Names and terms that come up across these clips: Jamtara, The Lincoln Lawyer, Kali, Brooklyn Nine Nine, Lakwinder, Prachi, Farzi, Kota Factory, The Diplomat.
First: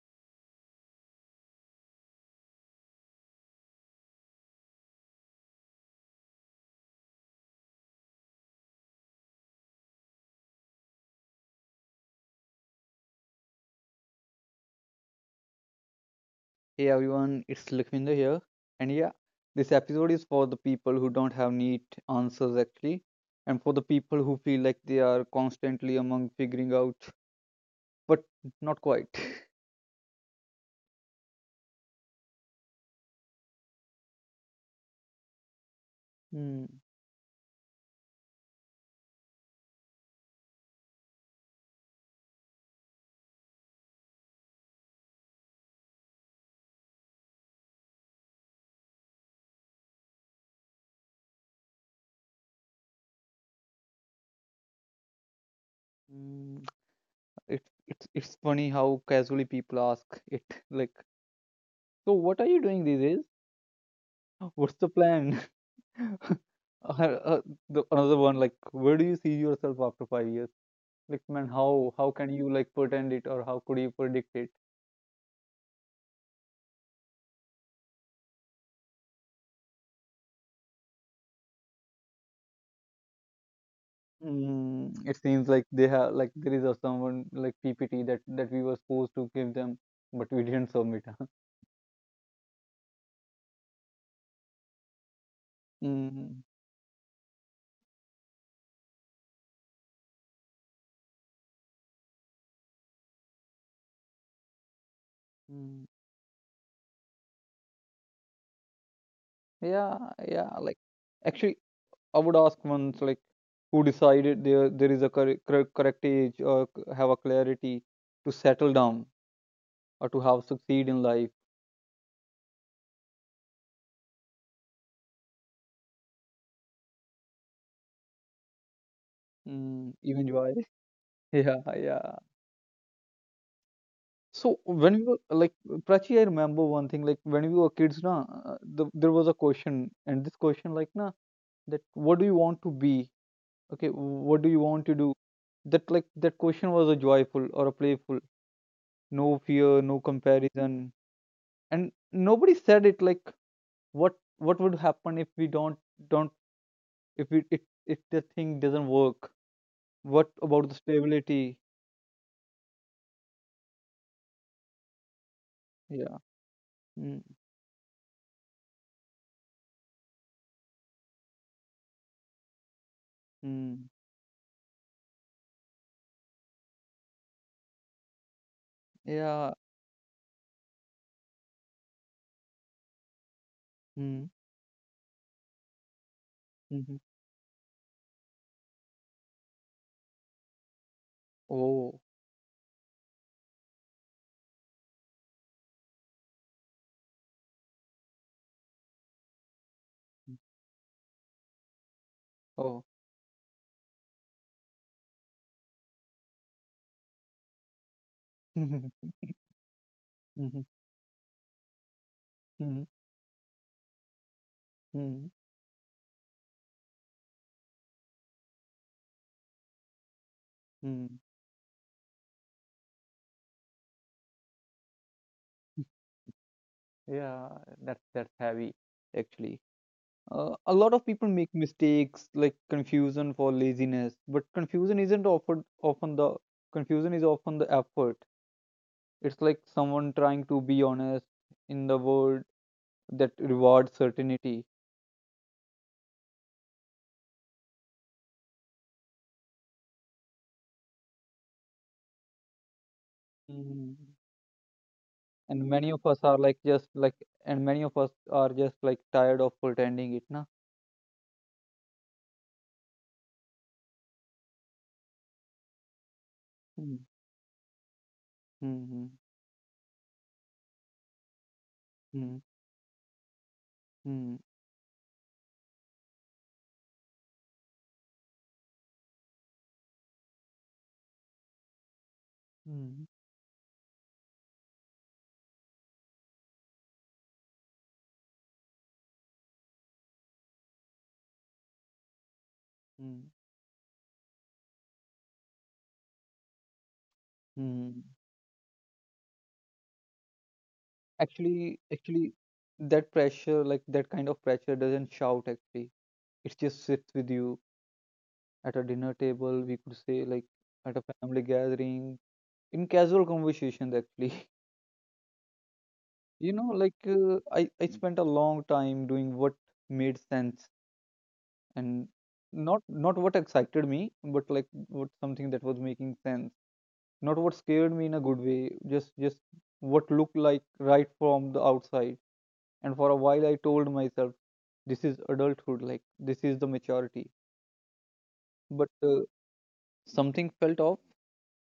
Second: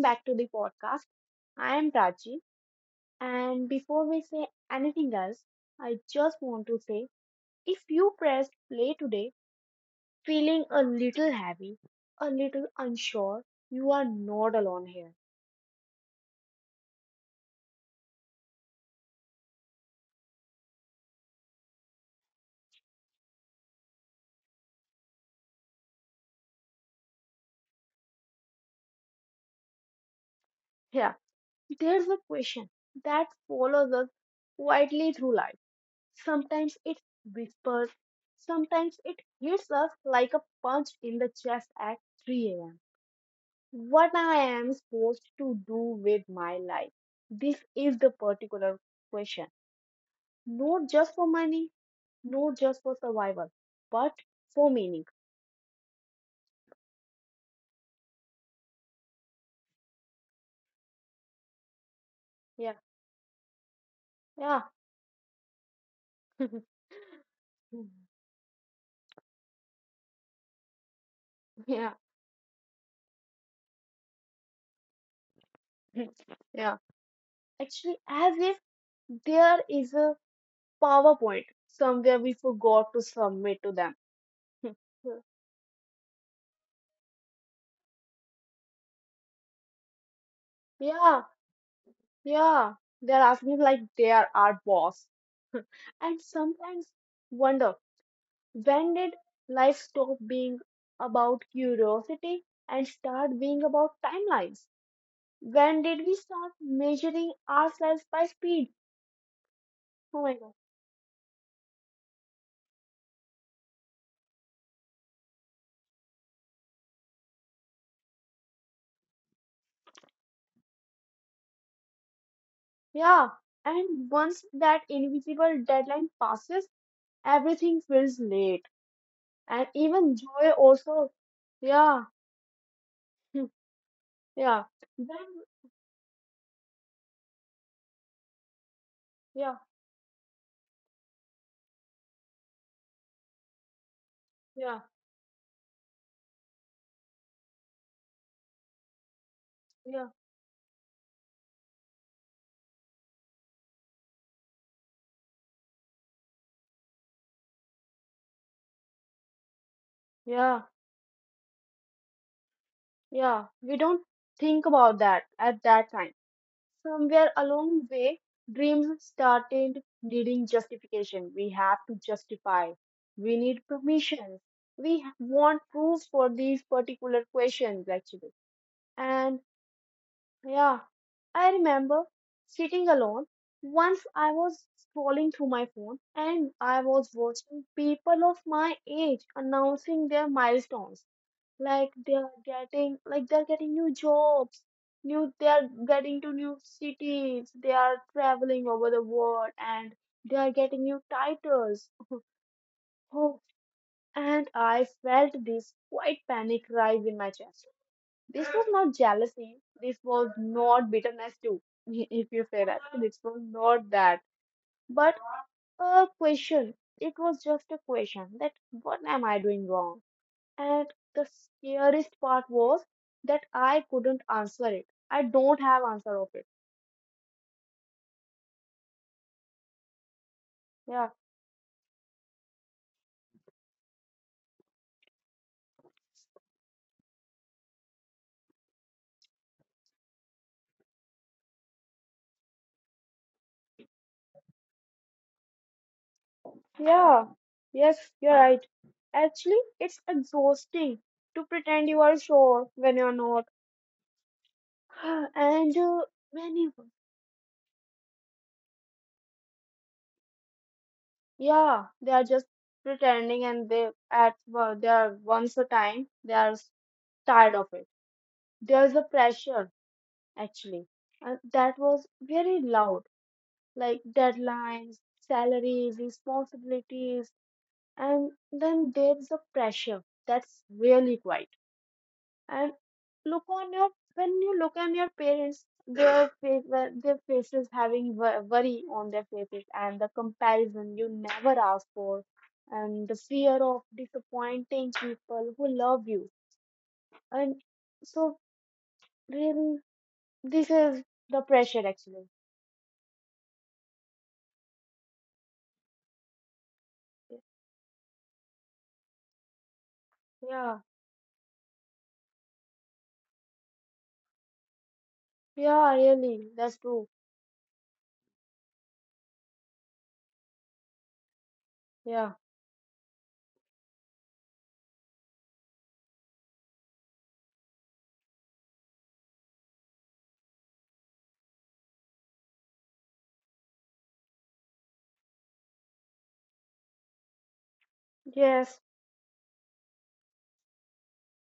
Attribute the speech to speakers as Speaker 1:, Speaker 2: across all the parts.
Speaker 1: back to the podcast. I am Prachi. And before we say anything else, I just want to say if you pressed play today feeling a little heavy, a little unsure, you are not alone here.
Speaker 2: Hey everyone, it's Lakwinder here. And yeah, this episode is for the people who don't have neat answers actually, and for the people who feel like they are constantly among figuring out, but not quite.
Speaker 1: Yeah, there's a question that follows us quietly through life.
Speaker 2: Hmm.
Speaker 1: Sometimes it whispers, sometimes it hits us like a punch in the chest at 3 a.m. What I am supposed to do with my life. This is the particular question. Not just for money, not just for survival, but for meaning.
Speaker 2: Mm, It, it's funny how casually people ask it, like, so what are you
Speaker 1: Yeah,
Speaker 2: doing these days?
Speaker 1: yeah,
Speaker 2: What's the plan? Or, uh, Another one, like, where do you see yourself after 5 years? Like, man, how
Speaker 1: yeah,
Speaker 2: how can you like pretend it or how could you predict.
Speaker 1: yeah. Actually, as if there is a PowerPoint somewhere we forgot to submit to them.
Speaker 2: It seems like they have like there is a someone like PPT that we were supposed to give them, but we didn't submit. huh?
Speaker 1: Yeah, yeah. They're asking like they are our boss. And
Speaker 2: mm,
Speaker 1: sometimes wonder, when did life stop being about curiosity and start being about timelines?
Speaker 2: mm.
Speaker 1: When did we start measuring ourselves by speed?
Speaker 2: Yeah,
Speaker 1: Oh my
Speaker 2: yeah.
Speaker 1: god.
Speaker 2: Like actually, I would ask once like who decided there is a correct age or have a clarity to settle down or to have succeed in life,
Speaker 1: Yeah. And once that invisible deadline passes, everything feels late. And even
Speaker 2: even joy.
Speaker 1: joy also.
Speaker 2: Yeah,
Speaker 1: Yeah.
Speaker 2: yeah.
Speaker 1: hmm,
Speaker 2: So
Speaker 1: Yeah.
Speaker 2: when we
Speaker 1: Then,
Speaker 2: were like Prachi, I remember one thing like when we were kids, na, there was a
Speaker 1: yeah.
Speaker 2: question and this question like na, that what do you want to be, okay what do you want
Speaker 1: Yeah.
Speaker 2: to do, that like that question was a joyful or a playful, no fear no
Speaker 1: Yeah.
Speaker 2: comparison, and nobody said it like what would happen if we don't, if we it, if the thing doesn't work, what about
Speaker 1: Yeah.
Speaker 2: the stability.
Speaker 1: Yeah. We don't think about that at that
Speaker 2: yeah.
Speaker 1: time.
Speaker 2: mm,
Speaker 1: Somewhere along the way, dreams started needing justification. We have to justify. We need
Speaker 2: mm,
Speaker 1: permission. Want proof for these particular questions, actually. And
Speaker 2: yeah
Speaker 1: yeah, I remember sitting alone. Once
Speaker 2: mm,
Speaker 1: I was scrolling through my phone and I
Speaker 2: mm-hmm.
Speaker 1: was watching people of my age announcing their milestones, like
Speaker 2: Oh.
Speaker 1: they're getting new jobs, new, they're getting to new cities, they are traveling over the world, and
Speaker 2: mm,
Speaker 1: they are getting new titles.
Speaker 2: oh.
Speaker 1: Oh, and I felt this quite panic rise in my chest. This was not
Speaker 2: mm-hmm.
Speaker 1: jealousy, this was not bitterness too, if you say
Speaker 2: Mm-hmm.
Speaker 1: that this was not that, but
Speaker 2: Mm-hmm.
Speaker 1: a question. It was just a question that what am I doing wrong. And
Speaker 2: Mm-hmm.
Speaker 1: the scariest part was that I couldn't answer it. I don't have answer of it.
Speaker 2: Yeah, that's heavy actually. A lot of
Speaker 1: Yeah.
Speaker 2: people make mistakes like confusion for laziness, but confusion isn't often the, confusion is often the effort. It's like someone trying to be honest in the world that rewards certainty.
Speaker 1: Yeah. Yes, you're right. Actually, it's exhausting to pretend you are sure when you're not.
Speaker 2: Mm. And
Speaker 1: And
Speaker 2: many of us are like
Speaker 1: many,
Speaker 2: just like and many of us are just like tired of pretending it, na?
Speaker 1: yeah, they are just pretending and they at well, they are once a time they are
Speaker 2: Mm.
Speaker 1: tired of it. There's
Speaker 2: Hmm.
Speaker 1: a pressure actually, and that was
Speaker 2: Hmm.
Speaker 1: very loud, like
Speaker 2: Hmm.
Speaker 1: deadlines, salaries, responsibilities. And then there's the pressure that's really quite. And
Speaker 2: Hmm.
Speaker 1: look on your, when you look at your parents, their face, well, their faces having worry on their faces, and the comparison you never ask for, and the
Speaker 2: Hmm.
Speaker 1: fear of disappointing people who love you. And
Speaker 2: Hmm.
Speaker 1: so really, this is the
Speaker 2: Actually,
Speaker 1: pressure
Speaker 2: actually,
Speaker 1: actually.
Speaker 2: that pressure, like that kind of pressure, doesn't shout actually. It just sits with you at a dinner table, we could say, like
Speaker 1: Yeah,
Speaker 2: at a family gathering, in casual conversations, actually.
Speaker 1: yeah,
Speaker 2: You
Speaker 1: really,
Speaker 2: know,
Speaker 1: that's
Speaker 2: like
Speaker 1: true.
Speaker 2: I spent a long time doing what made sense, and
Speaker 1: Yeah,
Speaker 2: not what excited me, but like what something that was making sense. Not what scared me in a good way, just what looked like right from the outside. And for a while, I told myself, this is adulthood, like this is the maturity. But
Speaker 1: yes,
Speaker 2: something felt off,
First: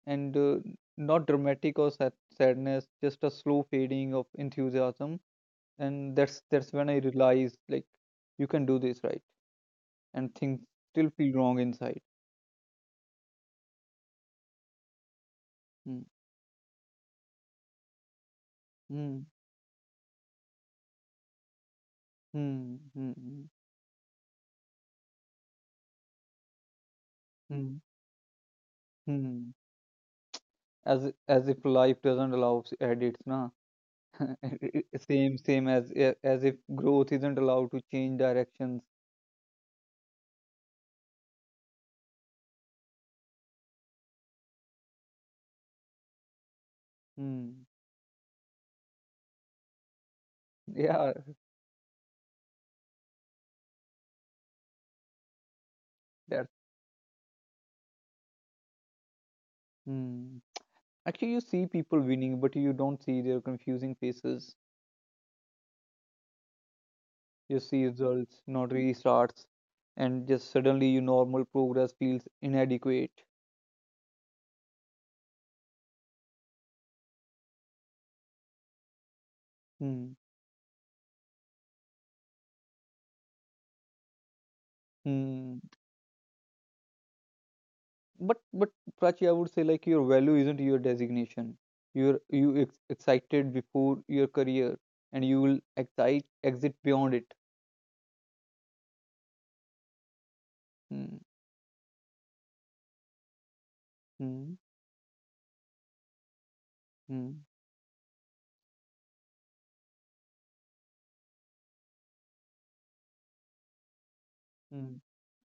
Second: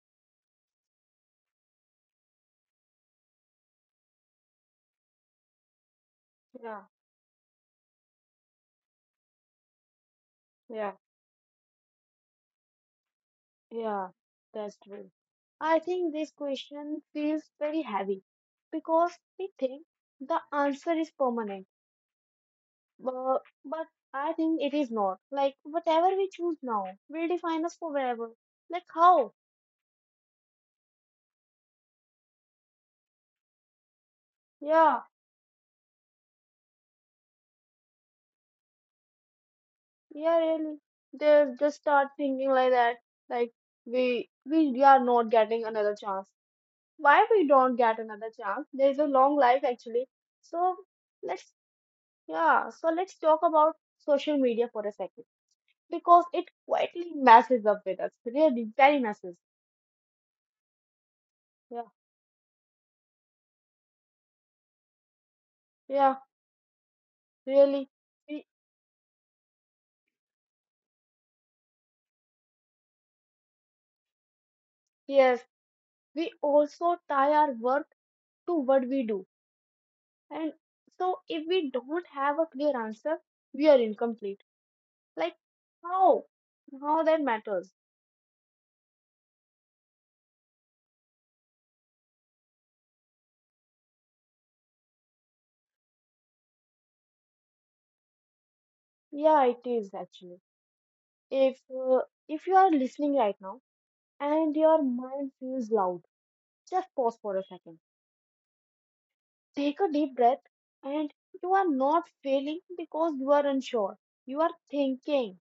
Speaker 2: and not dramatic or sadness, just a slow fading of enthusiasm. And that's
Speaker 1: yeah,
Speaker 2: when I realized like you can do this right, and things
Speaker 1: yeah.
Speaker 2: still feel wrong inside.
Speaker 1: Yeah, that's true. I
Speaker 2: Hmm.
Speaker 1: think this question feels very heavy because
Speaker 2: Hmm.
Speaker 1: we think the answer is permanent,
Speaker 2: Hmm.
Speaker 1: but,
Speaker 2: Hmm.
Speaker 1: but I think it is not. Like, whatever we choose now will
Speaker 2: Hmm.
Speaker 1: define us
Speaker 2: Hmm.
Speaker 1: forever. Like, how?
Speaker 2: hmm. As if life doesn't allow edits, na.
Speaker 1: Yeah,
Speaker 2: Same as if growth isn't allowed to change directions.
Speaker 1: yeah, really. They just start thinking like that. Like, we are not getting another chance.
Speaker 2: Hmm.
Speaker 1: Why we don't get another chance? There's a long life
Speaker 2: Yeah,
Speaker 1: actually. So let's, yeah. So let's talk about social media for a second
Speaker 2: that's.
Speaker 1: because it quietly messes up with us. Really, very messes.
Speaker 2: Hmm. Actually, you see people
Speaker 1: Yeah,
Speaker 2: winning, but you don't see their confusing faces.
Speaker 1: yeah,
Speaker 2: You see
Speaker 1: really.
Speaker 2: results,
Speaker 1: We,
Speaker 2: not restarts, and just suddenly your normal progress feels inadequate.
Speaker 1: yes, we also tie our work to what we do.
Speaker 2: Hmm.
Speaker 1: And so, if we don't have a clear answer, we are incomplete. Like,
Speaker 2: Hmm.
Speaker 1: how? How that matters?
Speaker 2: But Prachi, I would say like your value isn't your designation. You excited before your career, and you will excite exit beyond it.
Speaker 1: Yeah, it is actually.
Speaker 2: Hmm.
Speaker 1: If uh, if you are listening right now
Speaker 2: Hmm.
Speaker 1: and your mind feels loud, just pause
Speaker 2: Hmm.
Speaker 1: for a second. Take a deep breath, and you are not failing because you are unsure. You are
Speaker 2: Hmm.
Speaker 1: thinking,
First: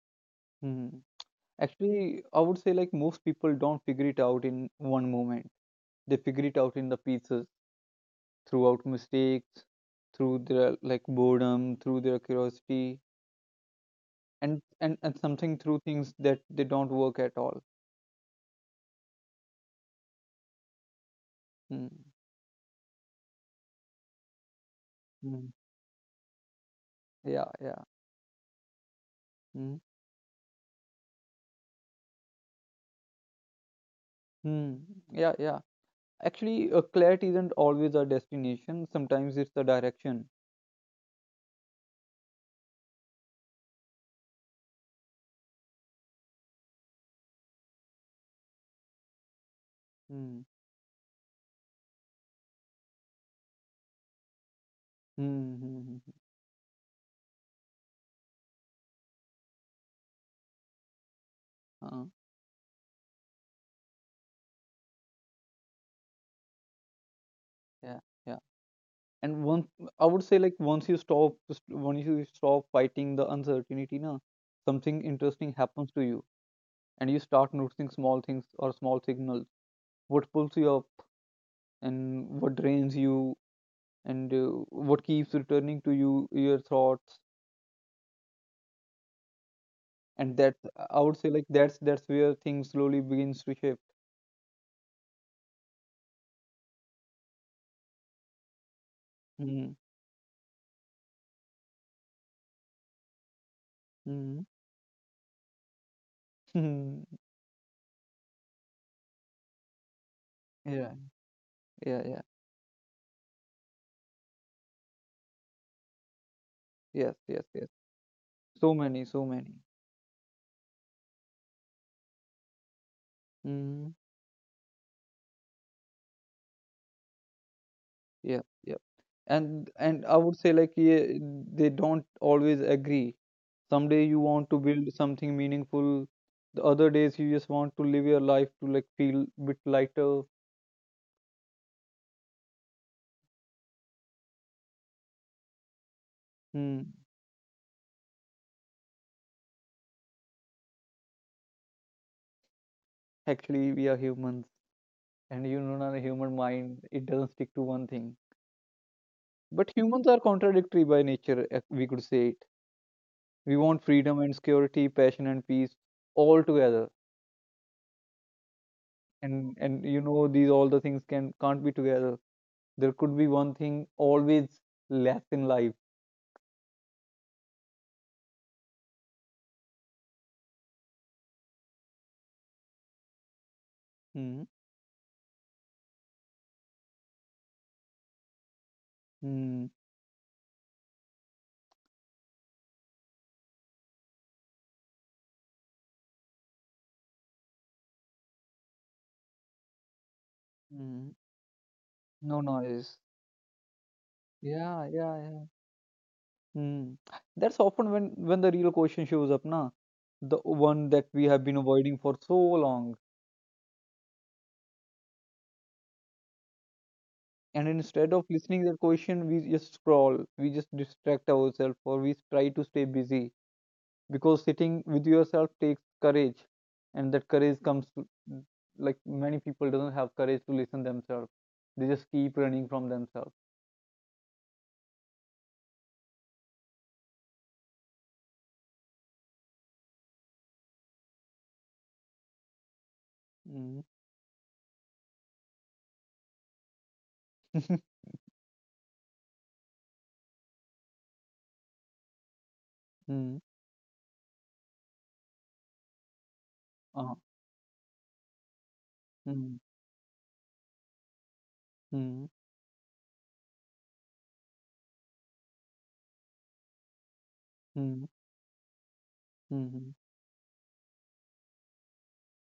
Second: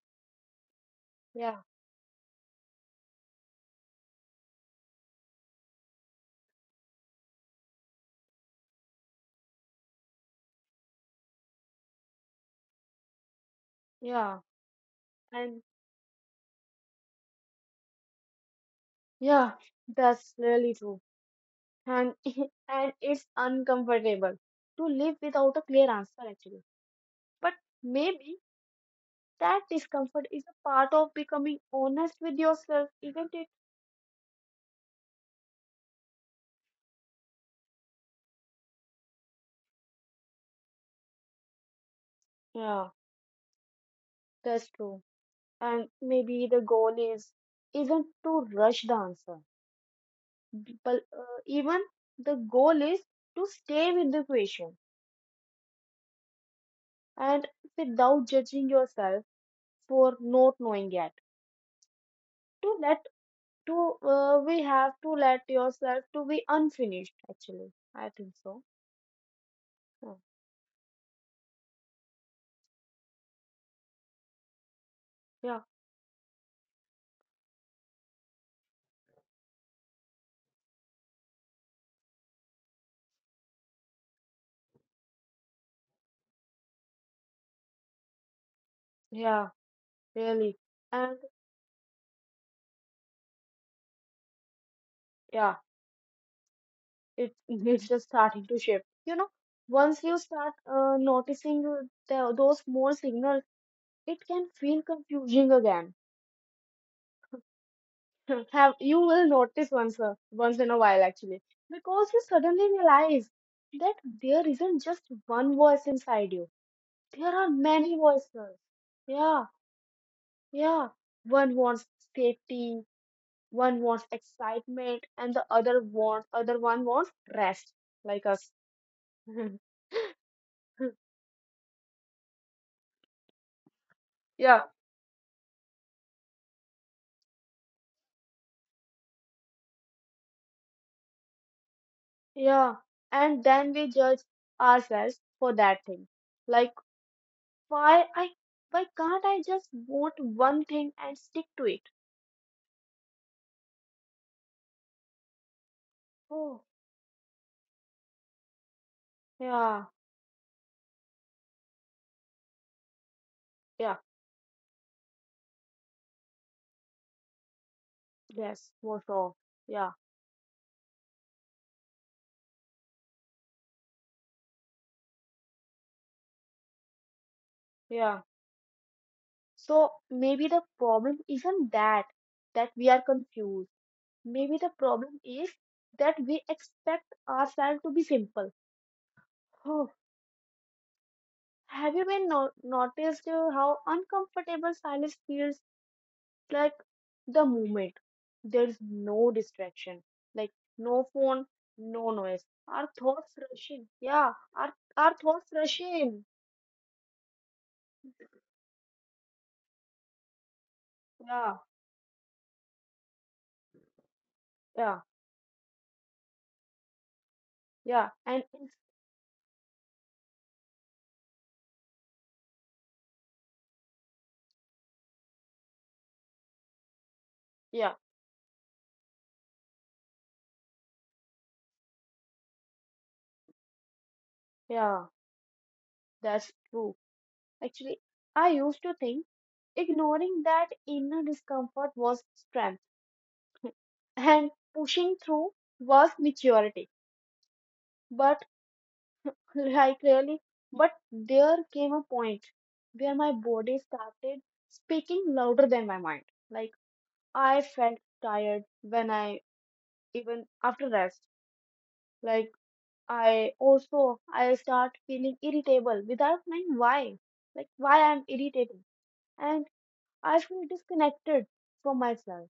Speaker 2: Hmm.
Speaker 1: yeah,
Speaker 2: Actually, I would say like most people don't figure it out in one moment. They figure it out in the pieces throughout mistakes, through their like boredom, through their curiosity,
Speaker 1: yeah,
Speaker 2: and something
Speaker 1: and
Speaker 2: through things that they don't work at all.
Speaker 1: yeah, that's really true.
Speaker 2: Mm.
Speaker 1: And and it's uncomfortable to live
Speaker 2: Mm.
Speaker 1: without a clear answer, actually. But
Speaker 2: Yeah, yeah.
Speaker 1: maybe that
Speaker 2: Mm.
Speaker 1: discomfort is a part of becoming honest with yourself, isn't it?
Speaker 2: Mm. Yeah, yeah. Actually, clarity isn't always a destination. Sometimes it's the direction.
Speaker 1: Yeah, that's true. And maybe the goal is isn't to rush the answer,
Speaker 2: Mm.
Speaker 1: but even the goal is to stay with the patient
Speaker 2: Mm. Mm.
Speaker 1: and without judging yourself for not knowing yet.
Speaker 2: Uh,
Speaker 1: To let to we have to let yourself to be unfinished. Actually, I
Speaker 2: yeah,
Speaker 1: think
Speaker 2: yeah.
Speaker 1: so.
Speaker 2: And once
Speaker 1: Oh,
Speaker 2: I would say, like once you stop, just once you stop fighting the uncertainty, na, something
Speaker 1: yeah,
Speaker 2: interesting happens to you, and you start noticing small things or small signals, what pulls you up and what drains you, and what keeps returning to you your thoughts,
Speaker 1: yeah,
Speaker 2: and
Speaker 1: really,
Speaker 2: that I
Speaker 1: and
Speaker 2: would say like that's where things slowly begins to shift.
Speaker 1: yeah, it it's just starting to shift. You know,
Speaker 2: Mm-hmm.
Speaker 1: once you start noticing the, those small signals, it can feel confusing again.
Speaker 2: Mm-hmm.
Speaker 1: Have you will notice once a, once in a while
Speaker 2: yeah.
Speaker 1: actually, because
Speaker 2: Yeah,
Speaker 1: you
Speaker 2: yeah.
Speaker 1: suddenly realize that there isn't just one voice inside you,
Speaker 2: Yes,
Speaker 1: there are
Speaker 2: yes, yes.
Speaker 1: many voices.
Speaker 2: So many, so
Speaker 1: Yeah,
Speaker 2: many.
Speaker 1: yeah, one wants safety, one
Speaker 2: Mm-hmm.
Speaker 1: wants excitement, and the other wants, other one wants rest, like us.
Speaker 2: Yeah, yeah. And I would say like yeah, they don't always agree. Someday you
Speaker 1: Yeah,
Speaker 2: want to build something meaningful, the other days you just want to live your life to like feel bit lighter.
Speaker 1: yeah, and then we judge ourselves for that thing, like
Speaker 2: Hmm.
Speaker 1: why I, why can't I just want one thing and stick to it.
Speaker 2: Actually, we are humans, and you know, a human
Speaker 1: Oh,
Speaker 2: mind, it doesn't stick to one thing.
Speaker 1: yeah,
Speaker 2: But humans are contradictory by nature, if we could say it. We
Speaker 1: yeah,
Speaker 2: want freedom and security, passion and peace, all together.
Speaker 1: yes, for sure. Yeah,
Speaker 2: And you know, these all the things can can't be together. There could be one thing always less in life.
Speaker 1: yeah. So maybe the problem isn't that that we are confused.
Speaker 2: Hmm.
Speaker 1: Maybe the problem is that we expect ourselves to be simple.
Speaker 2: Hmm.
Speaker 1: Oh, have you been no noticed how uncomfortable silence feels, like the moment? There's no distraction, like no
Speaker 2: Hmm.
Speaker 1: phone, no noise.
Speaker 2: No
Speaker 1: Our
Speaker 2: noise.
Speaker 1: thoughts rushing. Yeah, our
Speaker 2: Yeah,
Speaker 1: our
Speaker 2: yeah,
Speaker 1: thoughts
Speaker 2: yeah.
Speaker 1: rushing.
Speaker 2: Hmm. That's often when the real question shows up, na, the one that we
Speaker 1: Yeah,
Speaker 2: have been avoiding for so long,
Speaker 1: yeah,
Speaker 2: and
Speaker 1: yeah.
Speaker 2: instead of
Speaker 1: And it's
Speaker 2: listening their question we just scroll, we just distract ourselves or we try to stay busy, because sitting with yourself takes courage, and that courage
Speaker 1: yeah.
Speaker 2: comes to, like many people doesn't have courage to listen themselves, they just keep running from themselves.
Speaker 1: Yeah, that's true. Actually, I used to think ignoring that inner discomfort was strength
Speaker 2: Mm.
Speaker 1: and pushing through was maturity. But like really, but there came a point where my
Speaker 2: mm.
Speaker 1: body started speaking louder than my mind. Like
Speaker 2: Uh,
Speaker 1: I felt tired when I
Speaker 2: mm.
Speaker 1: even after rest.
Speaker 2: Mm.
Speaker 1: Like I also I start feeling irritable without knowing why. Like why
Speaker 2: Mm.
Speaker 1: I'm irritated. And
Speaker 2: Mm.
Speaker 1: I feel disconnected from myself.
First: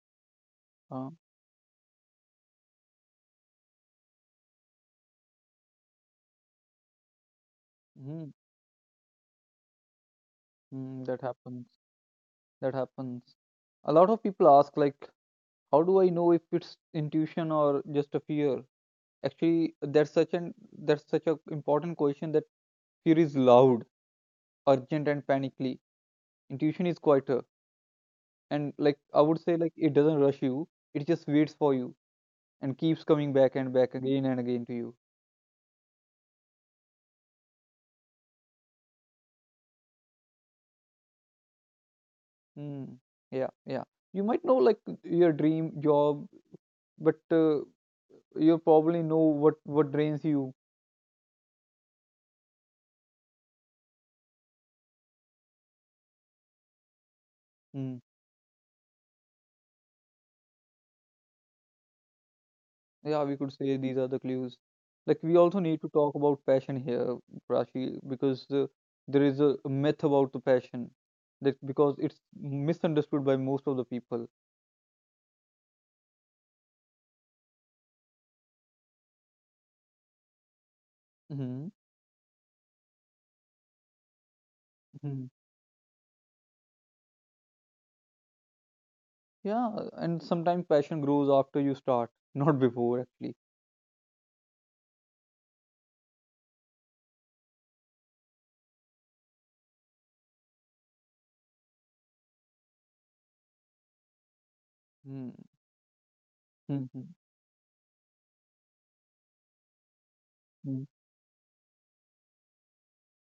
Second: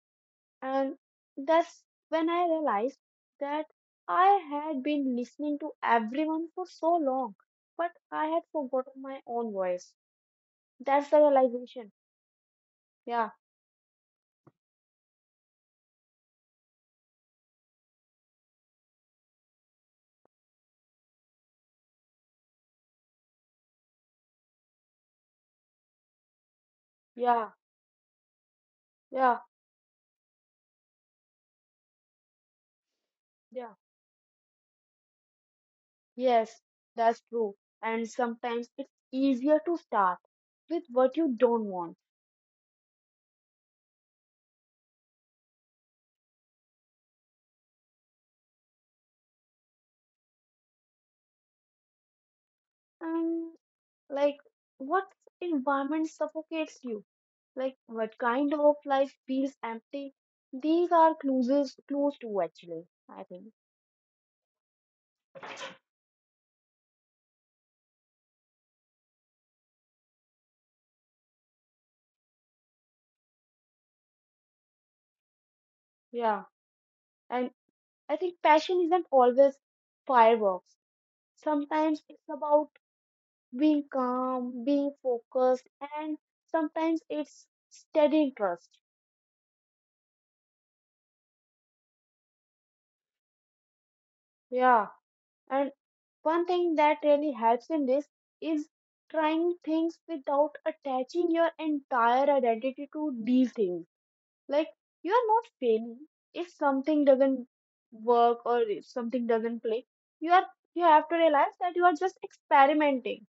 Speaker 1: And
Speaker 2: Uh,
Speaker 1: that's when I realized that I had been listening to everyone for so long, but I
Speaker 2: mm.
Speaker 1: had forgotten my own voice.
Speaker 2: Mm.
Speaker 1: That's the
Speaker 2: that happens
Speaker 1: realization.
Speaker 2: that
Speaker 1: Yeah,
Speaker 2: happens A lot of people ask like how do I know if it's intuition or just a fear. Actually, that's such an that's such a important question, that fear is loud, urgent, and panically. Intuition is quieter,
Speaker 1: yeah,
Speaker 2: and like I
Speaker 1: yeah,
Speaker 2: would say, like it doesn't rush you. It just waits for you and keeps coming back
Speaker 1: yeah.
Speaker 2: and back again and again to you.
Speaker 1: Yes, that's true. And sometimes it's easier to start with what you don't
Speaker 2: Hmm. Yeah, yeah. You might know like your dream job, but you probably know what drains you.
Speaker 1: want. Like, what environment suffocates you? Like,
Speaker 2: Hmm.
Speaker 1: what kind of life feels empty? These are clues, clues to actually, I
Speaker 2: Yeah,
Speaker 1: think.
Speaker 2: we could say these are the clues. Like we also need to talk about passion here, Prachi, because there is a myth about the passion that because it's misunderstood by most of the people.
Speaker 1: Yeah. And I think passion isn't always fireworks.
Speaker 2: Hmm
Speaker 1: Sometimes it's about being calm, being
Speaker 2: hmm
Speaker 1: focused, and sometimes it's steady interest.
Speaker 2: Yeah, and sometimes passion grows after you start, not before actually.
Speaker 1: Yeah. And one thing that really helps in this is trying things without attaching your entire identity to these things. Like, you are not failing. If something
Speaker 2: Mm-hmm.
Speaker 1: doesn't work or if something doesn't play, you are, you
Speaker 2: hmm
Speaker 1: have to realize that you are just experimenting.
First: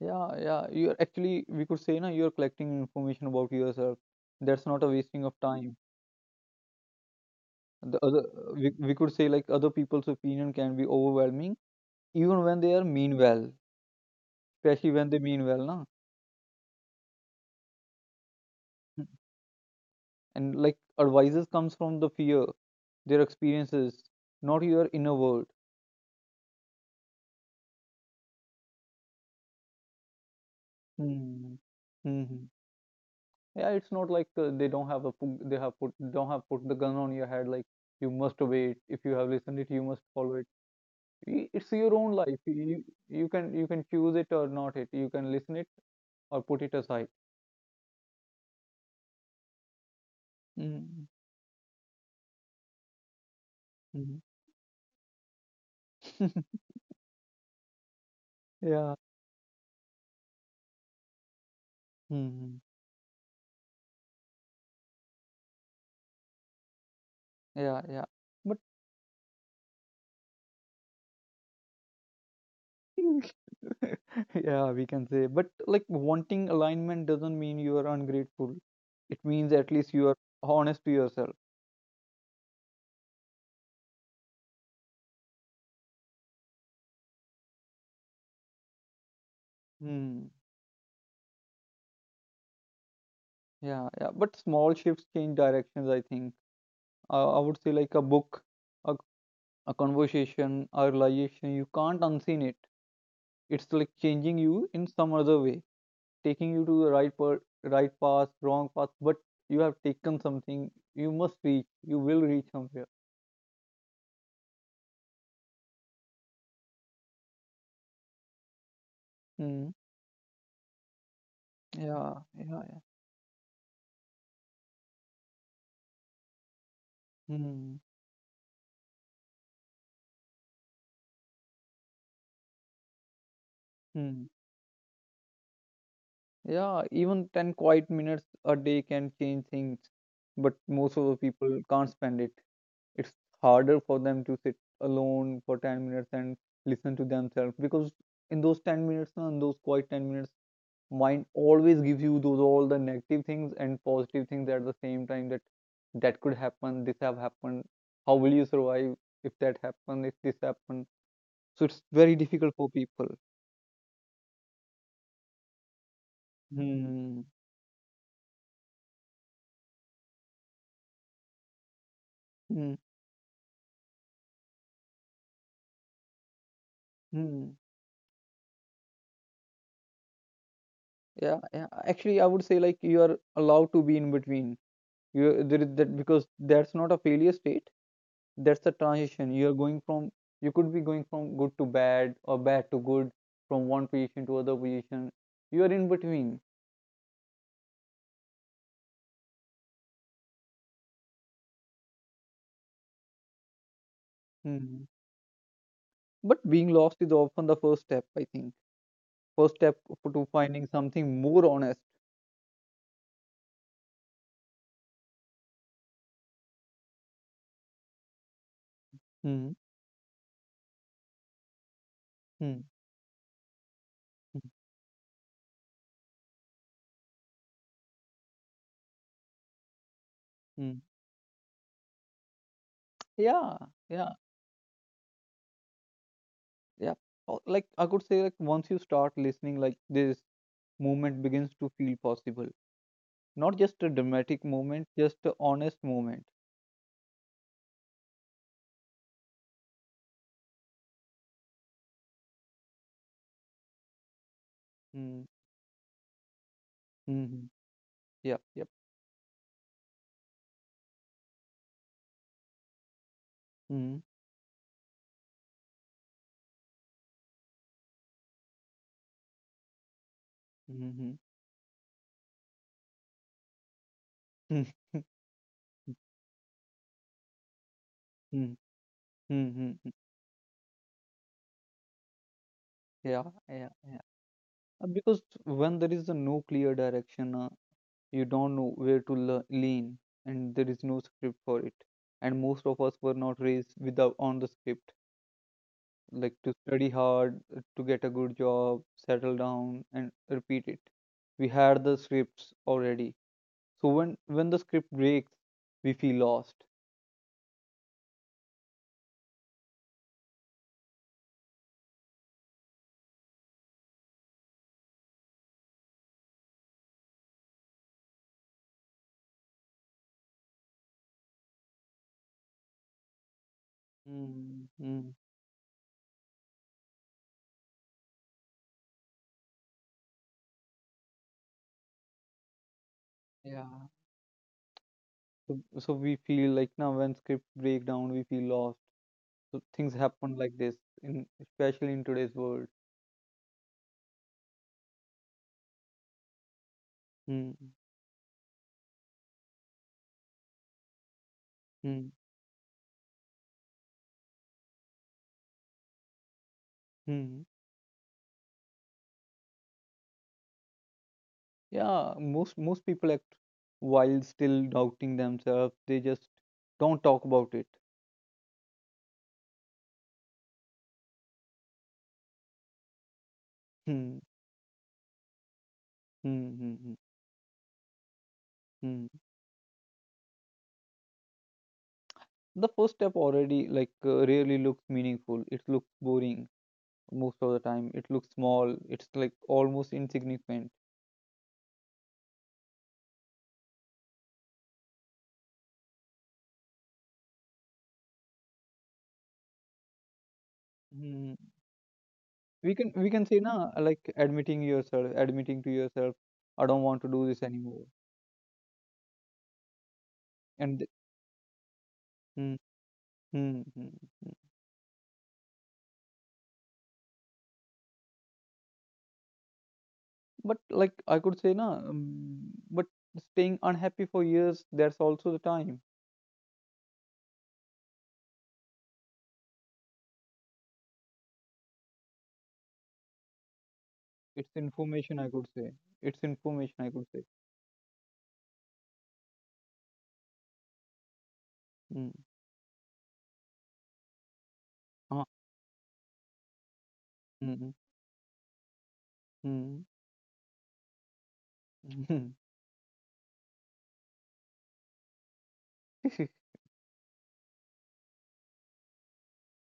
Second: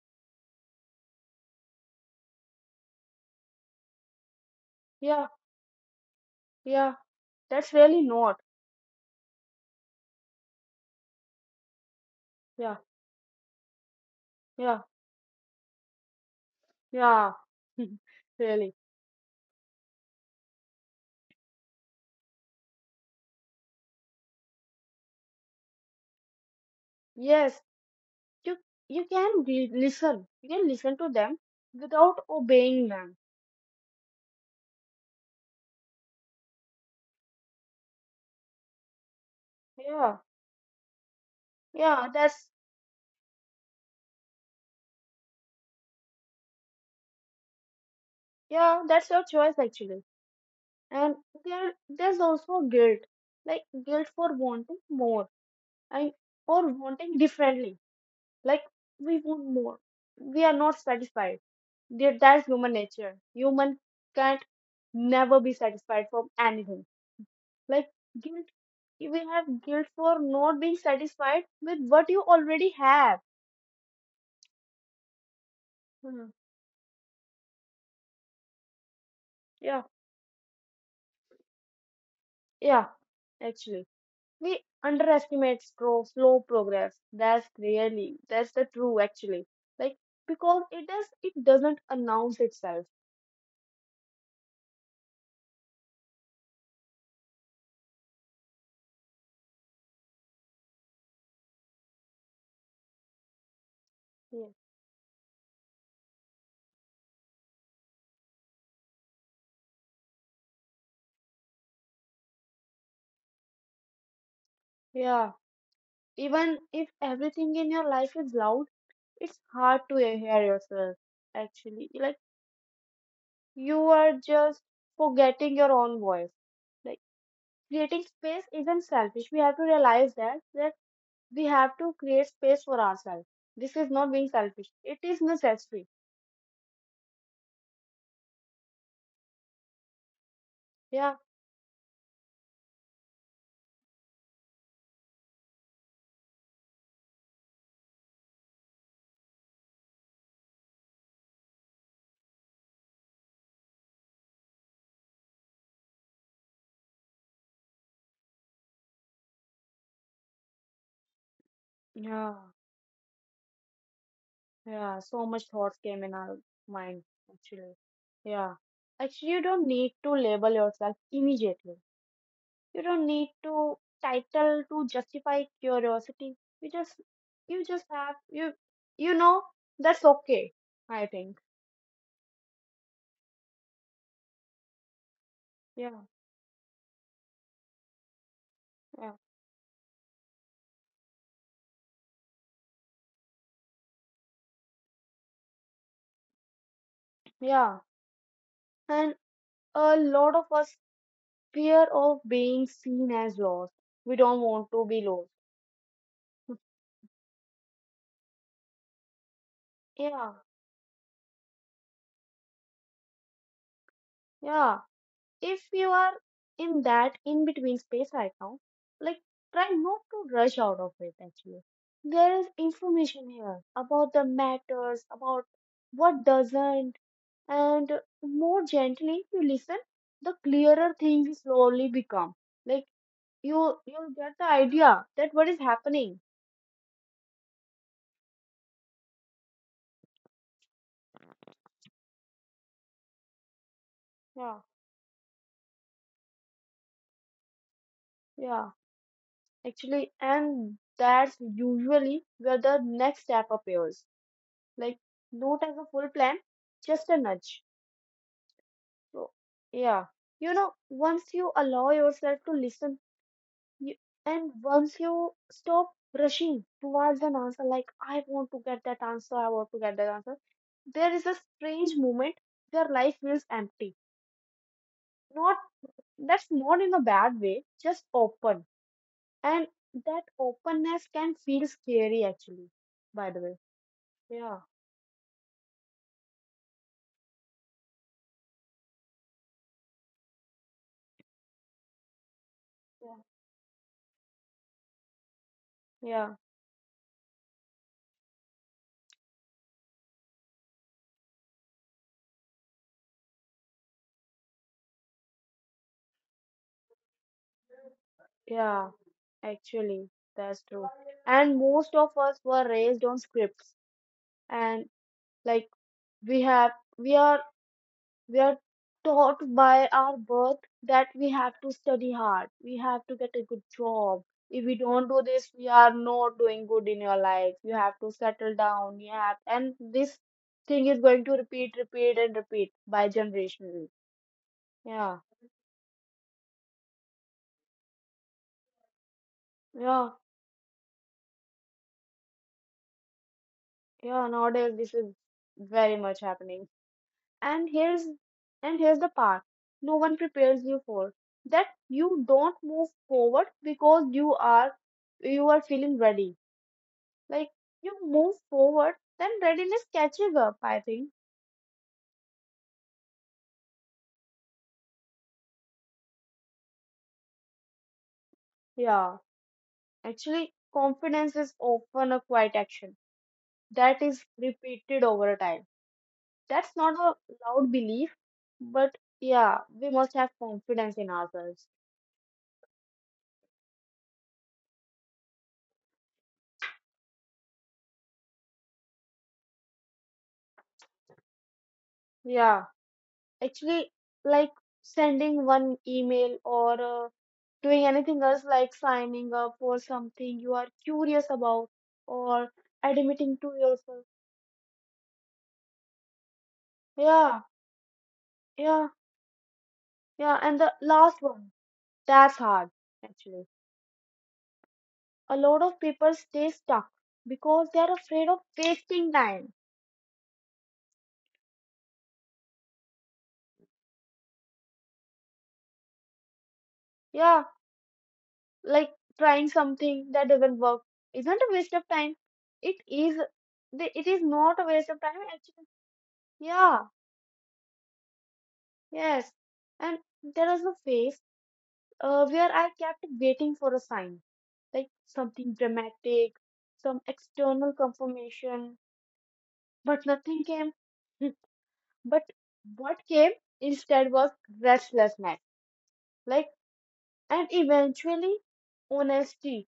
Speaker 2: Yeah, yeah. You're actually we could say na you're collecting information about yourself. That's not a wasting
Speaker 1: Yeah,
Speaker 2: of time.
Speaker 1: yeah, that's
Speaker 2: The
Speaker 1: really
Speaker 2: other
Speaker 1: not.
Speaker 2: we could say like other people's opinion can be overwhelming even when they
Speaker 1: Yeah,
Speaker 2: are mean well,
Speaker 1: yeah,
Speaker 2: especially when they mean well, na?
Speaker 1: yeah. Really.
Speaker 2: And like advices comes from the fear, their experiences, not your inner world.
Speaker 1: Yes, you you can re listen. You can listen to them
Speaker 2: Hmm.
Speaker 1: without
Speaker 2: hmm
Speaker 1: obeying them.
Speaker 2: Yeah, it's not like they don't have a they have put don't have put the gun on your head like you must obey it. If you have listened it, you must
Speaker 1: Yeah,
Speaker 2: follow it. It's your
Speaker 1: yeah,
Speaker 2: own life.
Speaker 1: that's
Speaker 2: You you can choose it or not it. You can listen it or put it aside.
Speaker 1: yeah, that's your choice actually.
Speaker 2: Mm-hmm.
Speaker 1: And there's also guilt, like guilt for wanting more I or wanting differently. Like
Speaker 2: yeah.
Speaker 1: we want more. We are not satisfied. That- That's
Speaker 2: hmm
Speaker 1: human nature. Human can't never be satisfied from anything.
Speaker 2: Yeah,
Speaker 1: Like
Speaker 2: yeah.
Speaker 1: guilt,
Speaker 2: But
Speaker 1: we have guilt for not being satisfied with what you already have.
Speaker 2: Yeah, we can say. But like
Speaker 1: Hmm.
Speaker 2: wanting alignment doesn't mean you are ungrateful. It means at
Speaker 1: Yeah,
Speaker 2: least you are honest to yourself.
Speaker 1: yeah. Actually, we underestimate slow, slow progress. That's really that's the true actually. Like
Speaker 2: Hmm.
Speaker 1: because it does it doesn't announce itself.
Speaker 2: Yeah, yeah. But small shifts change directions, I think. I would say like a book, a, a conversation, a realization, you can't unseen it. It's like changing you in some other way, taking you to the right per right path, wrong path, but you have taken something. You must reach. You will reach somewhere.
Speaker 1: Yeah. Even if everything in your life is loud, it's
Speaker 2: Hmm.
Speaker 1: hard to hear yourself, actually.
Speaker 2: Yeah,
Speaker 1: Like,
Speaker 2: yeah,
Speaker 1: you are just forgetting your own voice. Like,
Speaker 2: yeah. Hmm.
Speaker 1: creating space isn't selfish. We have to realize that, that we have to create space for ourselves. This is not
Speaker 2: Hmm.
Speaker 1: being selfish. It is necessary.
Speaker 2: Yeah, even 10 quiet minutes a day can change things, but most of
Speaker 1: Yeah,
Speaker 2: the people can't spend it. It's harder for them to sit alone for 10 minutes and listen to themselves, because in those 10 minutes, na, in those quiet 10 minutes, mind always gives you those all the negative things and positive things at the same time, that that could happen, this have happened, how will you survive if that happen, if this happen. So it's very
Speaker 1: yeah,
Speaker 2: difficult for people.
Speaker 1: yeah. So much thoughts came in our mind,
Speaker 2: Hmm.
Speaker 1: actually. Yeah. Actually, you don't need to label yourself immediately.
Speaker 2: Hmm.
Speaker 1: You don't need to title to justify curiosity. You just,
Speaker 2: Hmm.
Speaker 1: you just have you, you know that's okay. I think.
Speaker 2: Yeah, yeah. Actually, I would say like you are allowed to be in between. You there is that
Speaker 1: Yeah,
Speaker 2: Because that's not a failure state. That's the
Speaker 1: yeah,
Speaker 2: transition. You are going from, you could be going from good to bad or bad to good, from one position to other position. You are in between.
Speaker 1: yeah. And a lot of us fear of being seen as lost. We don't want to
Speaker 2: Mhm.
Speaker 1: be lost.
Speaker 2: But being lost is often the first step, I think. First step to
Speaker 1: Yeah,
Speaker 2: finding something more honest.
Speaker 1: yeah. If you are in that in between space right now, like
Speaker 2: Mhm.
Speaker 1: try not to rush out of it actually. There is
Speaker 2: Mhm.
Speaker 1: information here about the
Speaker 2: Mhm.
Speaker 1: matters, about what doesn't, and more gently you listen the
Speaker 2: Mhm.
Speaker 1: clearer things slowly become, like
Speaker 2: Yeah,
Speaker 1: you
Speaker 2: yeah,
Speaker 1: you get the idea that what is happening.
Speaker 2: yeah. Oh, like I could say, like once you start listening, like this movement begins to feel possible. Not just a dramatic
Speaker 1: Yeah,
Speaker 2: moment, just a honest moment.
Speaker 1: yeah, actually, and that's usually where the next step appears, like
Speaker 2: Mm,
Speaker 1: not as a full plan, just a
Speaker 2: hmm. Mm-hmm.
Speaker 1: nudge.
Speaker 2: Yep, yep.
Speaker 1: So yeah, you know, once you allow yourself to listen, you,
Speaker 2: Mm-hmm.
Speaker 1: and once you stop rushing towards an answer, like I want to get that answer, I want to get that answer, there
Speaker 2: Mm-hmm.
Speaker 1: is a strange moment where life feels empty. Not, that's not in a bad way, just open.
Speaker 2: Mm-hmm.
Speaker 1: And
Speaker 2: Mm-hmm.
Speaker 1: that openness can feel scary actually,
Speaker 2: Yeah,
Speaker 1: by the way.
Speaker 2: yeah, yeah.
Speaker 1: Yeah,
Speaker 2: Because when there is a no clear direction, you don't know where to lean, and there is no script for it. And most of us were
Speaker 1: yeah,
Speaker 2: not raised without on the script,
Speaker 1: yeah,
Speaker 2: like to study hard, to get a good job, settle down, and repeat it. We had the scripts already. So when the script breaks, we feel lost.
Speaker 1: yeah, actually, that's true. And most of us were raised on scripts and like we have we are we are taught by our birth that we have to study hard, we have to get a good job, if
Speaker 2: Mm,
Speaker 1: we don't
Speaker 2: mm.
Speaker 1: do this we are not doing good in your life, you have to settle down, you have, and this thing is going to repeat and repeat by
Speaker 2: Yeah.
Speaker 1: generationally. Yeah,
Speaker 2: So, so we feel like now when script break down, we feel lost. So things
Speaker 1: yeah,
Speaker 2: happen like this in especially in today's world.
Speaker 1: yeah, nowadays this is very much happening.
Speaker 2: Mm,
Speaker 1: And here's and here's the part no one prepares you for, that
Speaker 2: mm,
Speaker 1: you don't move forward because you are, you are feeling ready.
Speaker 2: mm.
Speaker 1: Like you move forward, then readiness catching up, I think.
Speaker 2: Yeah, most people act while still doubting themselves. They just don't talk about it.
Speaker 1: Yeah, actually, confidence is often a quiet action that
Speaker 2: Mm,
Speaker 1: is repeated over time.
Speaker 2: mm, mm,
Speaker 1: That's
Speaker 2: mm,
Speaker 1: not a loud belief, but
Speaker 2: mm.
Speaker 1: yeah, we must have confidence in ourselves.
Speaker 2: The first step already like rarely looks meaningful. It looks boring most of the time. It looks small. It's like almost insignificant.
Speaker 1: Yeah, actually, like sending one email or doing anything else like signing up for something you are curious
Speaker 2: Hmm.
Speaker 1: about or
Speaker 2: We can
Speaker 1: admitting
Speaker 2: say
Speaker 1: to
Speaker 2: na, like
Speaker 1: yourself.
Speaker 2: admitting yourself, admitting to yourself, I don't want to do this
Speaker 1: Yeah,
Speaker 2: anymore.
Speaker 1: yeah, yeah. And the
Speaker 2: and th-
Speaker 1: last one. That's
Speaker 2: mm,
Speaker 1: hard, actually.
Speaker 2: mm, mm.
Speaker 1: A lot of people stay stuck because they are afraid of wasting time.
Speaker 2: But like I could say na, but staying unhappy for years, that's also the time.
Speaker 1: Yeah, like trying something that doesn't work isn't a waste of time. It is, it is
Speaker 2: It's
Speaker 1: not a waste of
Speaker 2: information,
Speaker 1: time,
Speaker 2: I could
Speaker 1: actually.
Speaker 2: say. It's information,
Speaker 1: Yeah,
Speaker 2: I could say.
Speaker 1: yes. And there was a phase
Speaker 2: Mm.
Speaker 1: where I kept waiting for a sign, like
Speaker 2: Ah.
Speaker 1: something dramatic, some
Speaker 2: Mm,
Speaker 1: external confirmation,
Speaker 2: mm,
Speaker 1: but nothing came.
Speaker 2: mm.
Speaker 1: But what came instead was restlessness. Like, and eventually honesty.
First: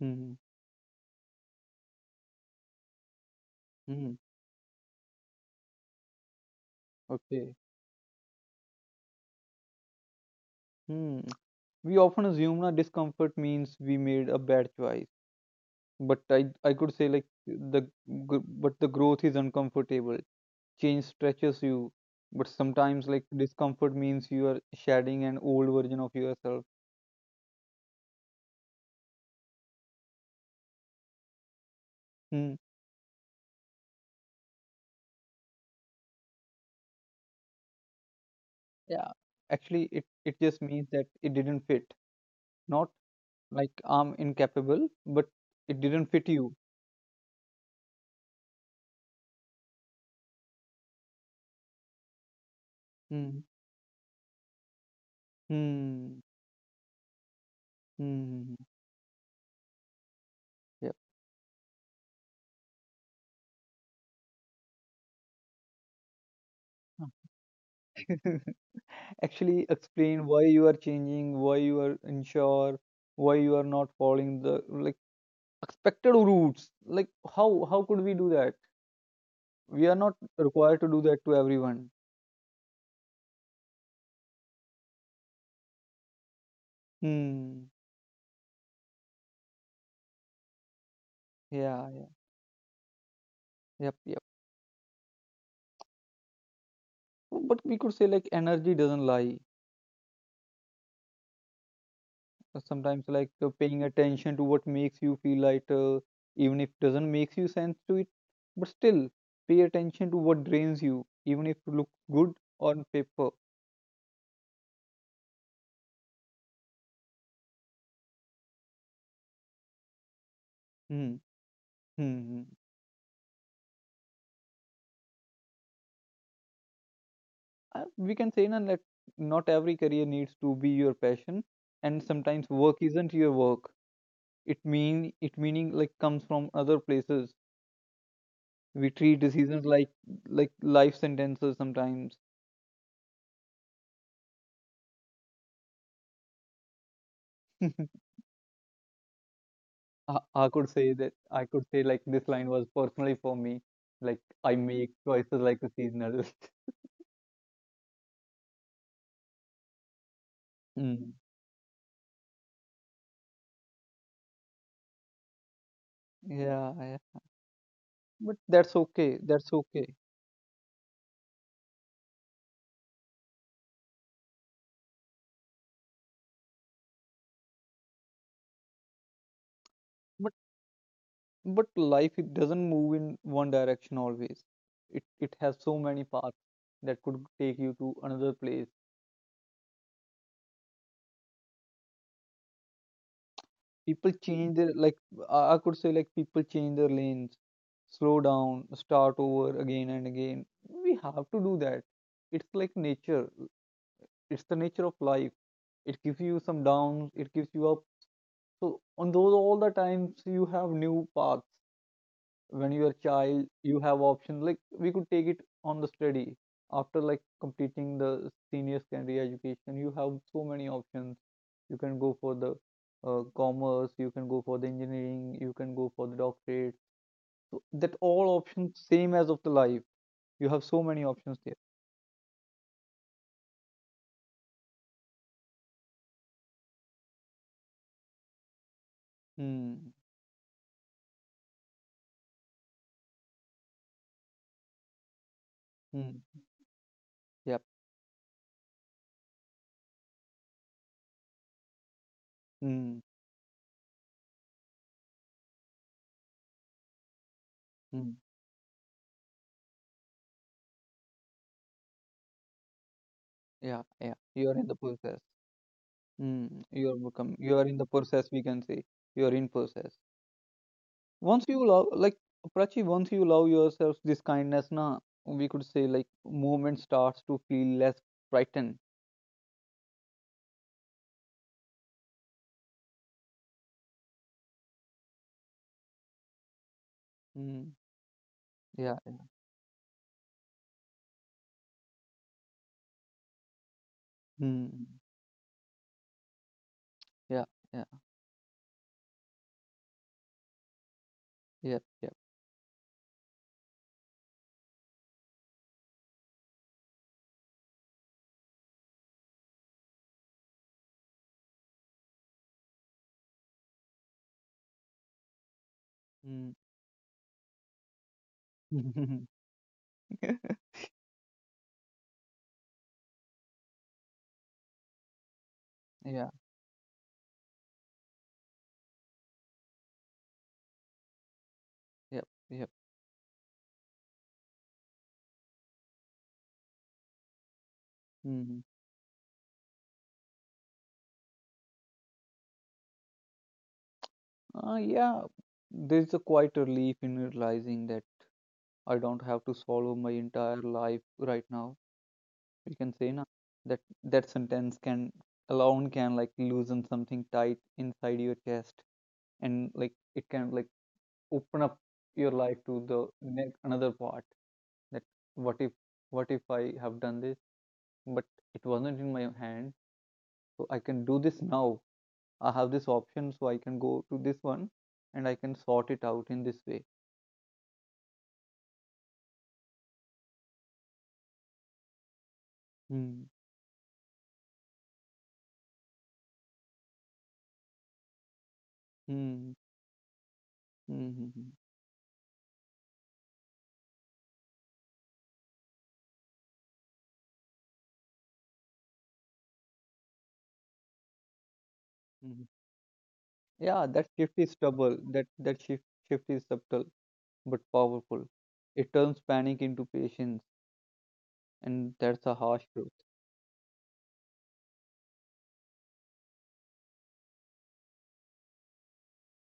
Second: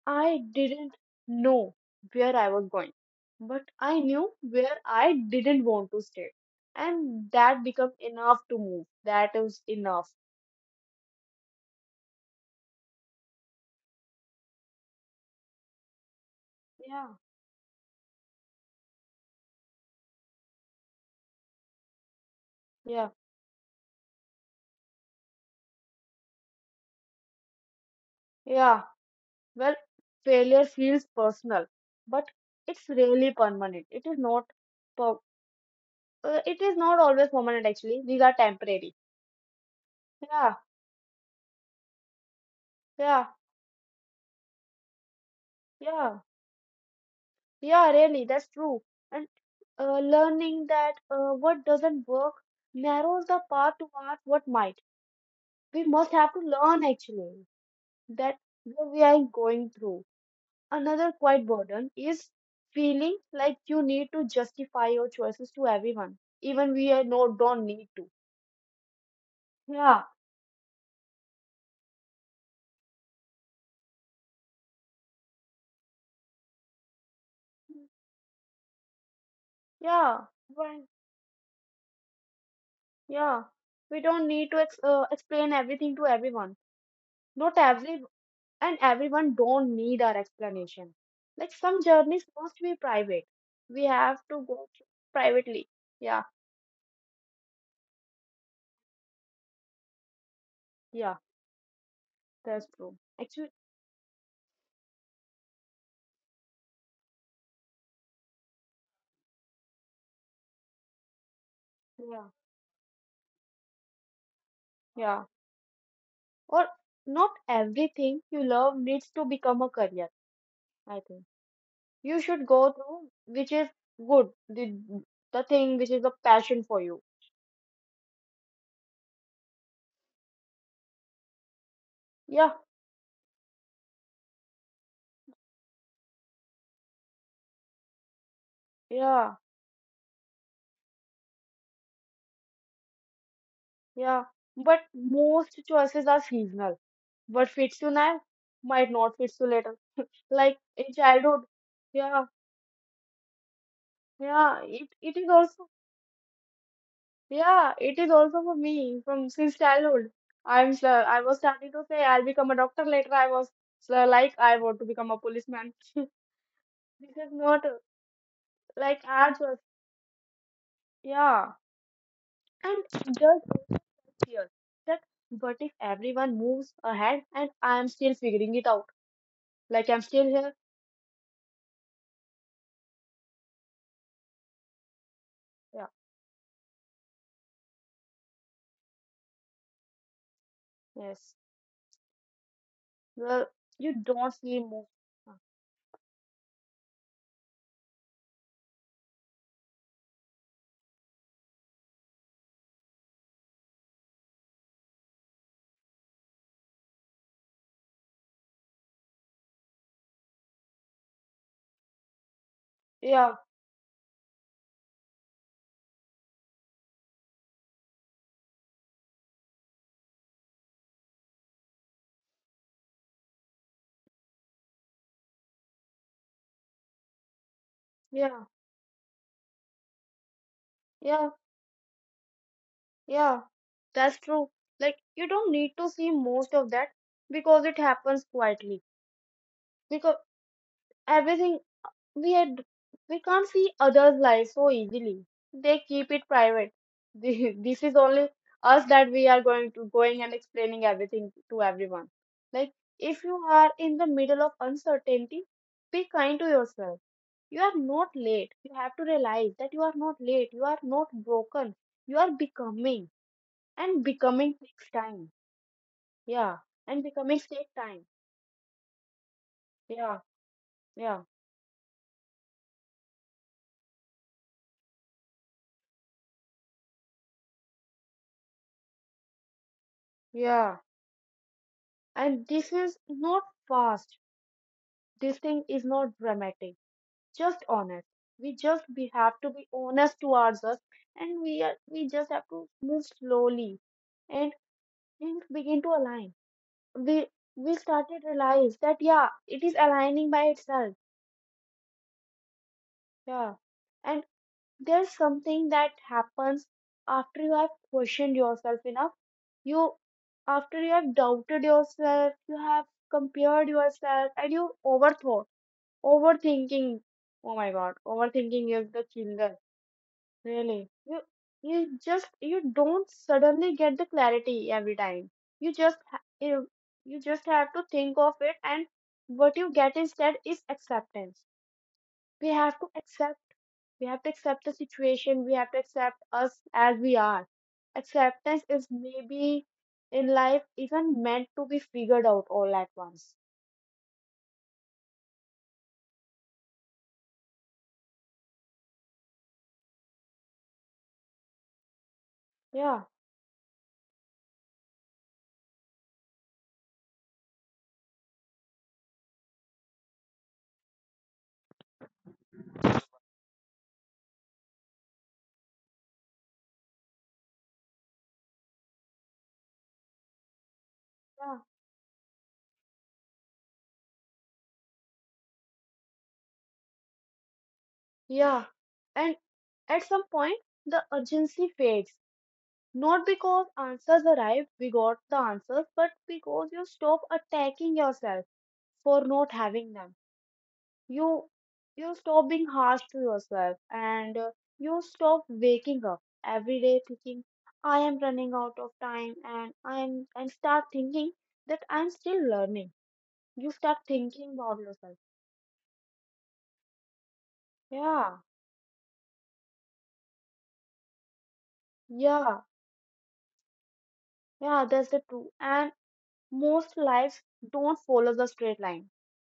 Speaker 2: Mm,
Speaker 1: I didn't know where I was going, but I
Speaker 2: mm.
Speaker 1: knew where I didn't want to stay, and
Speaker 2: Okay.
Speaker 1: that became enough to move. That is enough.
Speaker 2: Mm. We often assume na discomfort means we made a bad choice, but I could say
Speaker 1: Yeah,
Speaker 2: like but the growth is uncomfortable. Change stretches you, but sometimes
Speaker 1: yeah,
Speaker 2: like discomfort means you are shedding an old version of yourself.
Speaker 1: yeah. Well, failure feels personal, but
Speaker 2: Hmm.
Speaker 1: it's really permanent. It is not. Per- it is not always permanent. Actually, these are temporary.
Speaker 2: Yeah. Actually, it
Speaker 1: Yeah,
Speaker 2: just means that it didn't fit. Not
Speaker 1: yeah,
Speaker 2: like I'm incapable, but it didn't
Speaker 1: yeah,
Speaker 2: fit you.
Speaker 1: yeah. Really, that's true learning that what doesn't work narrows the
Speaker 2: Hmm.
Speaker 1: path towards what might. We must
Speaker 2: Hmm.
Speaker 1: have to learn actually that
Speaker 2: Hmm.
Speaker 1: what we are going through.
Speaker 2: Yeah.
Speaker 1: Another quite burden is feeling like you need to justify your choices to everyone, even we are no don't need to.
Speaker 2: Actually,
Speaker 1: Yeah,
Speaker 2: explain why you are changing, why you are unsure, why you are not following the like expected routes. Like how could we do that? We are not
Speaker 1: yeah,
Speaker 2: required
Speaker 1: right.
Speaker 2: to do that to everyone.
Speaker 1: Yeah, we don't need to explain everything to everyone. Not
Speaker 2: Hmm.
Speaker 1: every and everyone don't need our explanation. Like some
Speaker 2: Yeah, yeah,
Speaker 1: journeys must be private. We
Speaker 2: yep,
Speaker 1: have
Speaker 2: yep.
Speaker 1: to go through privately. Yeah,
Speaker 2: But we could say like energy doesn't lie.
Speaker 1: yeah, that's true.
Speaker 2: Sometimes like
Speaker 1: Actually,
Speaker 2: paying attention to what makes you feel lighter, even if doesn't makes you sense to it. But still, pay attention to what drains you, even if it look
Speaker 1: yeah,
Speaker 2: good on paper.
Speaker 1: yeah. Or not everything you love needs to become a career, I
Speaker 2: Hmm.
Speaker 1: think.
Speaker 2: Hmm.
Speaker 1: You
Speaker 2: Hmm.
Speaker 1: should go through which is good, the thing which is a passion for you.
Speaker 2: We can say na, that not every career needs to be your passion, and sometimes
Speaker 1: Yeah,
Speaker 2: work isn't your work. It meaning like comes from other places. We treat
Speaker 1: yeah,
Speaker 2: decisions like life sentences sometimes.
Speaker 1: yeah. But most choices are seasonal. What fits you now might not fit you later.
Speaker 2: I
Speaker 1: Like
Speaker 2: could say
Speaker 1: in
Speaker 2: that
Speaker 1: childhood,
Speaker 2: I could say like
Speaker 1: yeah,
Speaker 2: this line was personally for me. Like I
Speaker 1: Yeah,
Speaker 2: make
Speaker 1: it is
Speaker 2: choices like
Speaker 1: also
Speaker 2: a seasonal.
Speaker 1: yeah, it is also for me from since childhood.
Speaker 2: Mm.
Speaker 1: I was starting to say I'll become a doctor later. I was so like I want to become a policeman.
Speaker 2: Yeah, yeah,
Speaker 1: This is not
Speaker 2: but that's
Speaker 1: like
Speaker 2: okay,
Speaker 1: arts
Speaker 2: that's
Speaker 1: was
Speaker 2: okay.
Speaker 1: yeah, and just fear that what if everyone moves ahead and I'm still figuring it out? Like I'm still
Speaker 2: but
Speaker 1: here.
Speaker 2: but life it doesn't move in one direction always. It has so
Speaker 1: Yeah,
Speaker 2: many paths that could take you to another place.
Speaker 1: yes. Well, you
Speaker 2: People
Speaker 1: don't
Speaker 2: change
Speaker 1: see
Speaker 2: their,
Speaker 1: move.
Speaker 2: like, I could say like people change their lanes, slow down, start over again and again. We have to do that. It's like nature. It's the nature of life. It gives you some downs, it gives you up. So on those all the times, you have new paths. When you are a
Speaker 1: Yeah,
Speaker 2: child, you have options like we could take it on the study. After like completing the senior secondary education, you have so many options. You can go for the commerce, you can go for the engineering, you can go for the doctorate. So that all
Speaker 1: yeah,
Speaker 2: options same as of the life. You have so many
Speaker 1: yeah,
Speaker 2: options there.
Speaker 1: yeah. That's true. Like you don't need to see most of that because it happens quietly.
Speaker 2: Hmm.
Speaker 1: Because everything we had, we can't see others' lives so easily. They keep
Speaker 2: Hmm.
Speaker 1: it private. This
Speaker 2: Yep.
Speaker 1: this is only us that we are going to going and explaining everything to everyone. Like
Speaker 2: Hmm.
Speaker 1: if you are in the middle of uncertainty, be kind to yourself. You are not
Speaker 2: Hmm.
Speaker 1: late. You have to realize that you are not late. You are not broken. You are becoming
Speaker 2: Yeah,
Speaker 1: and
Speaker 2: yeah, you
Speaker 1: becoming
Speaker 2: are in the
Speaker 1: takes
Speaker 2: process.
Speaker 1: time.
Speaker 2: Hmm.
Speaker 1: Yeah,
Speaker 2: you are
Speaker 1: and
Speaker 2: become
Speaker 1: becomings
Speaker 2: you are
Speaker 1: take
Speaker 2: in the
Speaker 1: time.
Speaker 2: process, we can say. You are in process.
Speaker 1: Yeah, yeah,
Speaker 2: Once you love, like Prachi, once you love yourself, this kindness, na, we could say like movement starts to feel less frightened.
Speaker 1: yeah. And this is not fast. This thing is not dramatic. Just
Speaker 2: Mm,
Speaker 1: honest. We just
Speaker 2: yeah,
Speaker 1: we have to be honest towards us, and we just have to move slowly, and
Speaker 2: mm,
Speaker 1: things begin to align. We
Speaker 2: yeah,
Speaker 1: we
Speaker 2: yeah,
Speaker 1: started realize that yeah, it is aligning by itself.
Speaker 2: yep. Yep.
Speaker 1: Yeah, and there's something that happens after you have questioned yourself enough, you, after you have doubted yourself, you have compared yourself, and you overthought,
Speaker 2: Mm.
Speaker 1: overthinking. Oh my god, overthinking is the killer. Really, you you just you don't suddenly get the clarity every time. you just ha-
Speaker 2: Yeah,
Speaker 1: you, you just have to think of it, and what you get instead is acceptance.
Speaker 2: yep,
Speaker 1: We
Speaker 2: yep.
Speaker 1: have to accept, we have to accept the situation. We have to accept us as we are. Acceptance
Speaker 2: Mm.
Speaker 1: is maybe in life even meant to be figured out all at once.
Speaker 2: Yeah, there's a quite a relief in realizing that I don't have to swallow my entire life right now. We can
Speaker 1: Yeah,
Speaker 2: say na that that sentence can alone can, like, loosen something tight inside your chest, and like it can like open up your life to the next another part, that what if what if I have done this, but it wasn't in my hand, so I can do this
Speaker 1: yeah,
Speaker 2: now. I have this option, so I can go to this one, and I can sort it out in this way.
Speaker 1: yeah. And at some point, the urgency fades. Not
Speaker 2: Hmm.
Speaker 1: because answers arrive, we got the answers, but because you stop attacking yourself for not
Speaker 2: Hmm.
Speaker 1: having them.
Speaker 2: Hmm. Hmm,
Speaker 1: you
Speaker 2: hmm,
Speaker 1: you stop being harsh to yourself, and you stop waking up every day thinking I am running out of time and I am, and start thinking that I'm still
Speaker 2: hmm.
Speaker 1: learning. You
Speaker 2: Yeah,
Speaker 1: start
Speaker 2: that shift
Speaker 1: thinking
Speaker 2: is
Speaker 1: about
Speaker 2: stubble
Speaker 1: yourself.
Speaker 2: that that shift shift is subtle but powerful.
Speaker 1: Yeah,
Speaker 2: It turns panic into patience, and that's a
Speaker 1: yeah,
Speaker 2: harsh truth.
Speaker 1: yeah, that's the truth. And most lives don't follow the straight line,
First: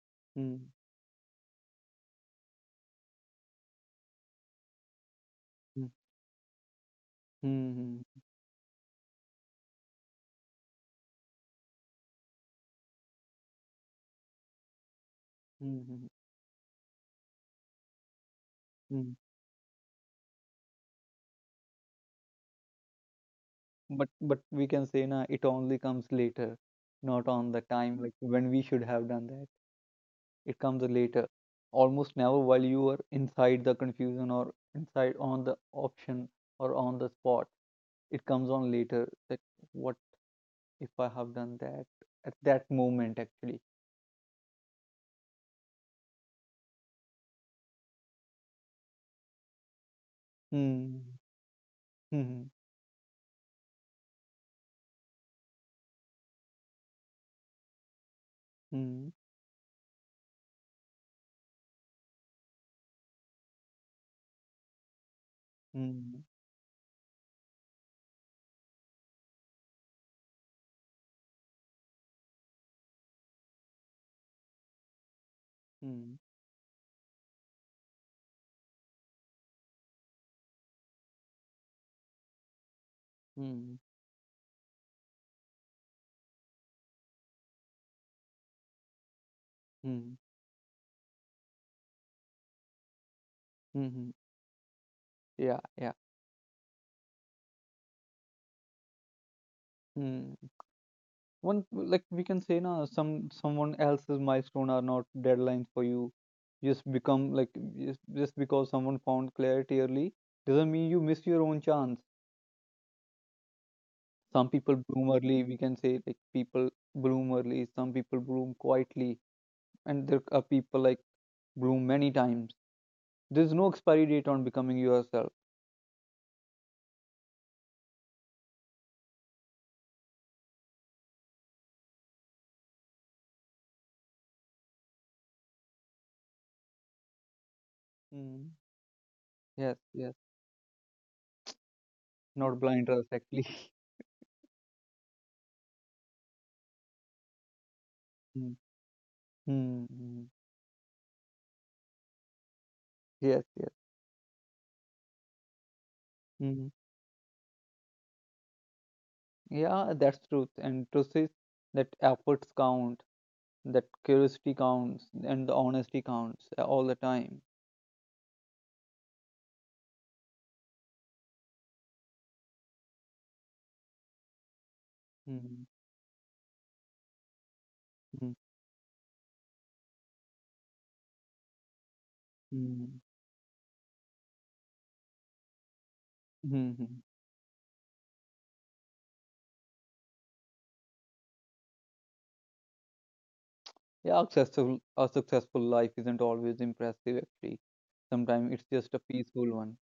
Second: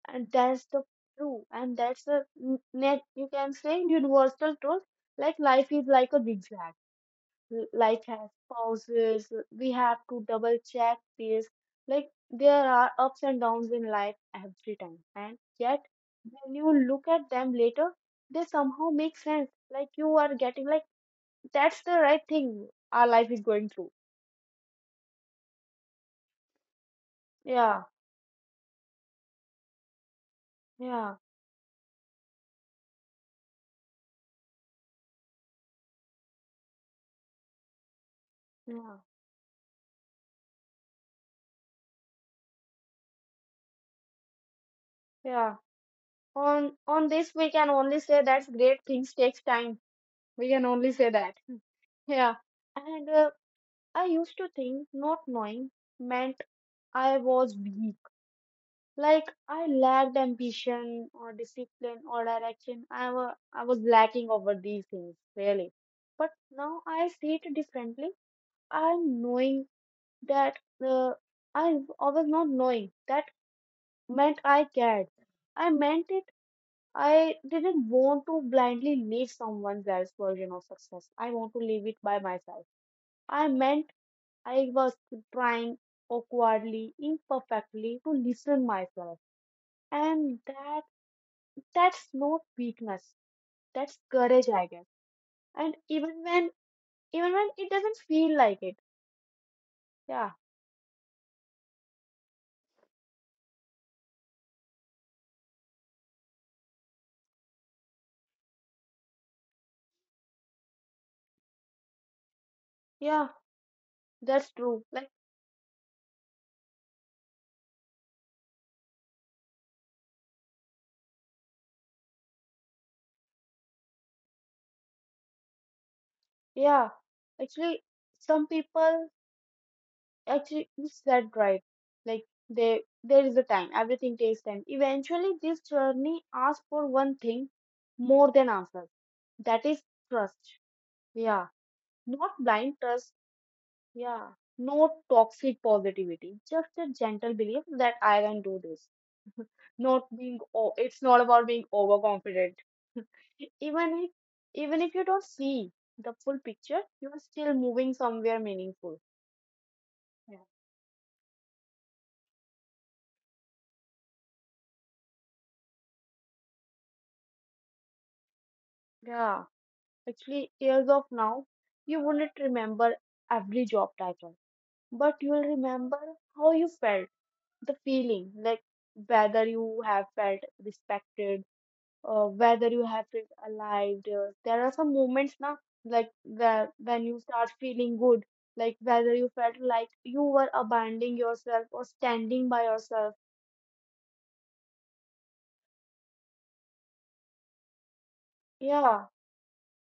Speaker 1: and that's
Speaker 2: Hmm.
Speaker 1: the true, and that's the net, you can say, universal truth. Like life is
Speaker 2: Hmm.
Speaker 1: like a zigzag,
Speaker 2: Hmm.
Speaker 1: like
Speaker 2: Hmm.
Speaker 1: has pauses. We have to double check this. Like there are ups and downs in life every time, and
Speaker 2: Hmm.
Speaker 1: yet
Speaker 2: Hmm,
Speaker 1: when you look at them later, they somehow
Speaker 2: hmm.
Speaker 1: make sense. Like you are getting like that's the right thing our life is going through.
Speaker 2: But we can say na it only comes later, not on the
Speaker 1: Yeah,
Speaker 2: time like when we should have done that. It comes
Speaker 1: yeah,
Speaker 2: later, almost never while you are inside the confusion or inside on the option or on the spot. It comes on
Speaker 1: yeah,
Speaker 2: later that what if I have done that at that moment actually.
Speaker 1: yeah. On this we can only say that's great things takes time. We can only say
Speaker 2: Hmm.
Speaker 1: that. Yeah.
Speaker 2: Hmm.
Speaker 1: And I used to think not knowing meant I was weak.
Speaker 2: Hmm.
Speaker 1: Like I lacked ambition or discipline or direction. I was lacking over these things really.
Speaker 2: Hmm.
Speaker 1: But now I see it differently. I'm knowing that uh, I was not knowing that meant I cared. I meant
Speaker 2: Hmm.
Speaker 1: it. I didn't want to blindly live someone else's version of success. I want to live it by myself. I
Speaker 2: Hmm.
Speaker 1: meant I was trying awkwardly, imperfectly to listen myself,
Speaker 2: Hmm.
Speaker 1: and that, that's no weakness.
Speaker 2: Hmm.
Speaker 1: That's
Speaker 2: Hmm.
Speaker 1: courage, I guess.
Speaker 2: Yeah.
Speaker 1: And
Speaker 2: Yeah.
Speaker 1: even when, even when it doesn't feel like it.
Speaker 2: Hmm.
Speaker 1: Yeah,
Speaker 2: One, like, we can say na, someone else's milestone are not deadlines for you. Just become like, just because someone found clarity early doesn't mean you miss your own chance.
Speaker 1: yeah,
Speaker 2: Some
Speaker 1: that's
Speaker 2: people
Speaker 1: true.
Speaker 2: bloom
Speaker 1: Like
Speaker 2: early, we can say like people bloom early, some people bloom quietly, and there are people like bloom many times. There's no expiry date on becoming yourself.
Speaker 1: yeah, actually, some people actually you said right. Like they there is a time. Everything takes time. Eventually, this journey asks for one thing more than
Speaker 2: Mm.
Speaker 1: answers. That
Speaker 2: Yes,
Speaker 1: is
Speaker 2: yes,
Speaker 1: trust. Yeah, not
Speaker 2: not
Speaker 1: blind
Speaker 2: blind trust
Speaker 1: trust.
Speaker 2: actually.
Speaker 1: Yeah, no toxic positivity, just a gentle belief that I can
Speaker 2: Mm.
Speaker 1: do this. Not
Speaker 2: Mm.
Speaker 1: being, it's not about being overconfident.
Speaker 2: Yes, yes.
Speaker 1: Even if, even if you don't see the full
Speaker 2: Hmm.
Speaker 1: picture, you are still moving somewhere meaningful.
Speaker 2: Yeah, that's
Speaker 1: Yeah.
Speaker 2: truth. And truth is that efforts count, that curiosity counts, and the honesty counts all the time.
Speaker 1: Yeah, actually, years of now, you wouldn't remember every job title, but you'll
Speaker 2: Mm-hmm.
Speaker 1: remember how you felt, the feeling, like whether you have felt respected, whether you have it alive. There are some moments now, like where
Speaker 2: Mm-hmm.
Speaker 1: when you start feeling good, like whether you felt like you were abandoning yourself or standing by yourself.
Speaker 2: Yeah, successful a successful life isn't always impressive actually. Sometimes it's just a
Speaker 1: Yeah,
Speaker 2: peaceful one.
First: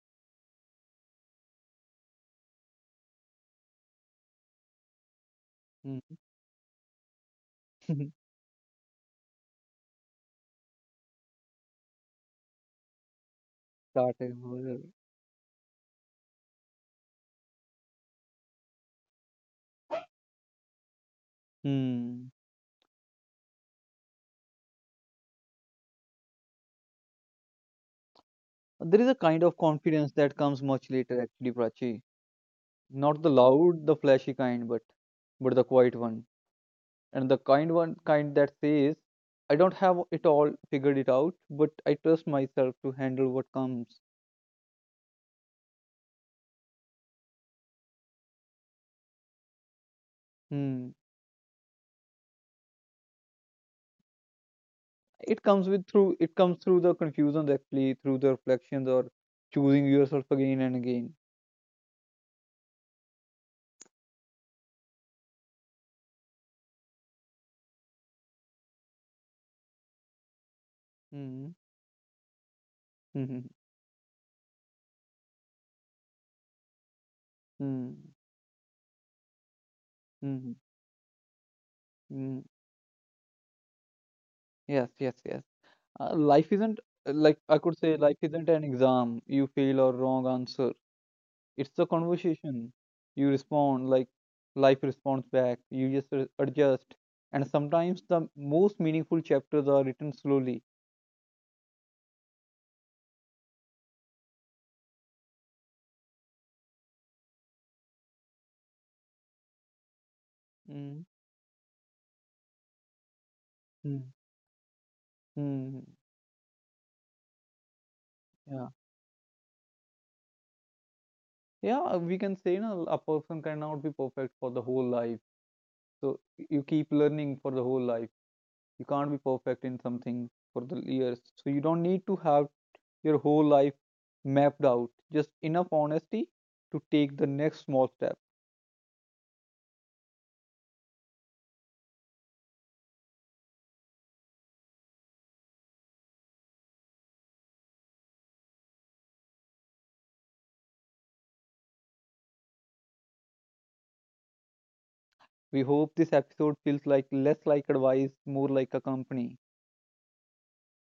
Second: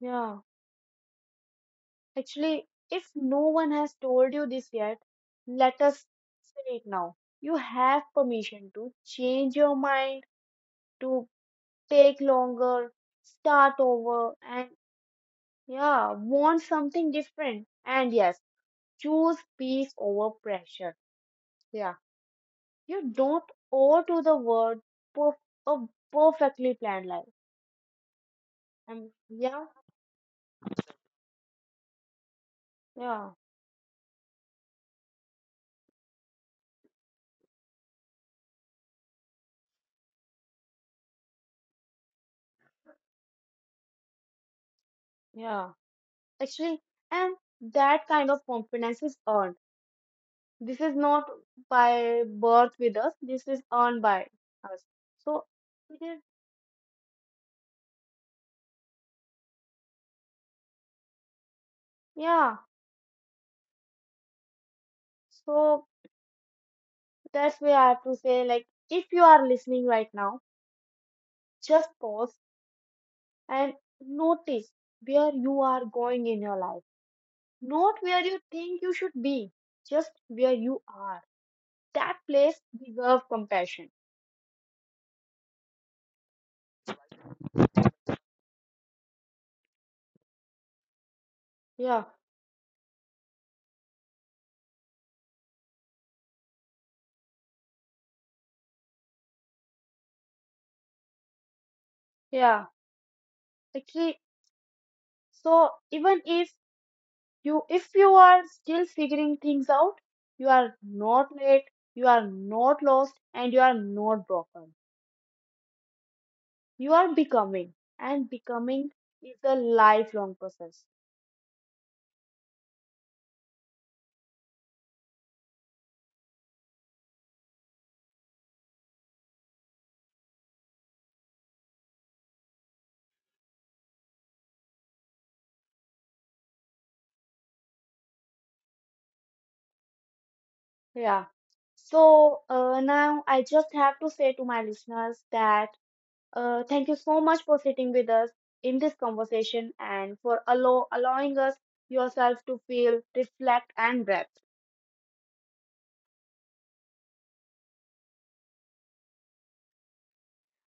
Speaker 1: yeah. Actually, if no one has told you this yet, let us
Speaker 2: Mm.
Speaker 1: say it now. You have permission to change your mind, to take longer, start
Speaker 2: Start
Speaker 1: over, and
Speaker 2: over.
Speaker 1: yeah, want something different. And yes, choose peace over pressure. Yeah,
Speaker 2: Hmm.
Speaker 1: you don't owe to the world perf- a perfectly planned life.
Speaker 2: There is
Speaker 1: And
Speaker 2: a kind of
Speaker 1: yeah,
Speaker 2: confidence that comes much later actually, Prachi. Not the
Speaker 1: yeah,
Speaker 2: loud, the flashy kind, but the quiet one. And the kind one kind that says I don't have it all figured it out, but I trust myself to handle what comes.
Speaker 1: yeah. Actually, and that kind of confidence is earned. This
Speaker 2: Hmm.
Speaker 1: is not by birth with us. This is earned by us.
Speaker 2: it
Speaker 1: So
Speaker 2: comes with
Speaker 1: it
Speaker 2: through
Speaker 1: is,
Speaker 2: it comes through the confusions actually, through the reflections, or choosing yourself again and again.
Speaker 1: yeah. So that's why I have to say, like, if you are listening right now,
Speaker 2: Hmm.
Speaker 1: just pause
Speaker 2: Hmm.
Speaker 1: and notice where you are going in your life,
Speaker 2: Hmm.
Speaker 1: not where you think you should be, just
Speaker 2: Hmm.
Speaker 1: where you are. That
Speaker 2: Hmm.
Speaker 1: place deserve compassion.
Speaker 2: Yes, yes, yes. Life isn't, like I could say life isn't an exam you fail or wrong answer. It's a
Speaker 1: Yeah,
Speaker 2: conversation. You respond like life responds back. You just adjust. And sometimes the most meaningful chapters are written slowly.
Speaker 1: yeah, actually, so even if you, if you are still figuring things out, you are
Speaker 2: Mm.
Speaker 1: not late, you are not lost, and you are
Speaker 2: Mm.
Speaker 1: not broken.
Speaker 2: Hmm.
Speaker 1: You are becoming, and
Speaker 2: Yeah.
Speaker 1: becoming is a lifelong process.
Speaker 2: Yeah, we can say no, a person cannot be perfect for the whole life. So you keep learning for the whole life. You can't be perfect in something for the years. So you don't need to have your whole life mapped out. Just enough honesty to take the next small step.
Speaker 1: Yeah, so now I just have to say to my listeners that thank you so much for sitting with us in this conversation and for allowing us yourself to feel, reflect, and breath.
Speaker 2: We hope this episode feels like less like advice, more like a company.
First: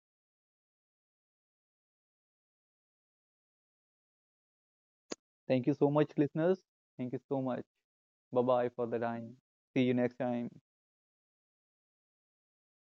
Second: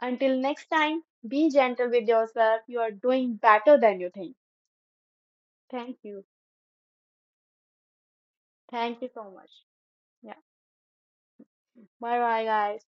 Speaker 1: Until next time, be gentle with yourself. You are doing better than you think.
Speaker 2: Thank you so
Speaker 1: Thank
Speaker 2: much,
Speaker 1: you.
Speaker 2: listeners. Thank you so much. Bye bye for the
Speaker 1: Thank you so
Speaker 2: time.
Speaker 1: much.
Speaker 2: See you next
Speaker 1: Yeah.
Speaker 2: time.
Speaker 1: Bye bye, guys.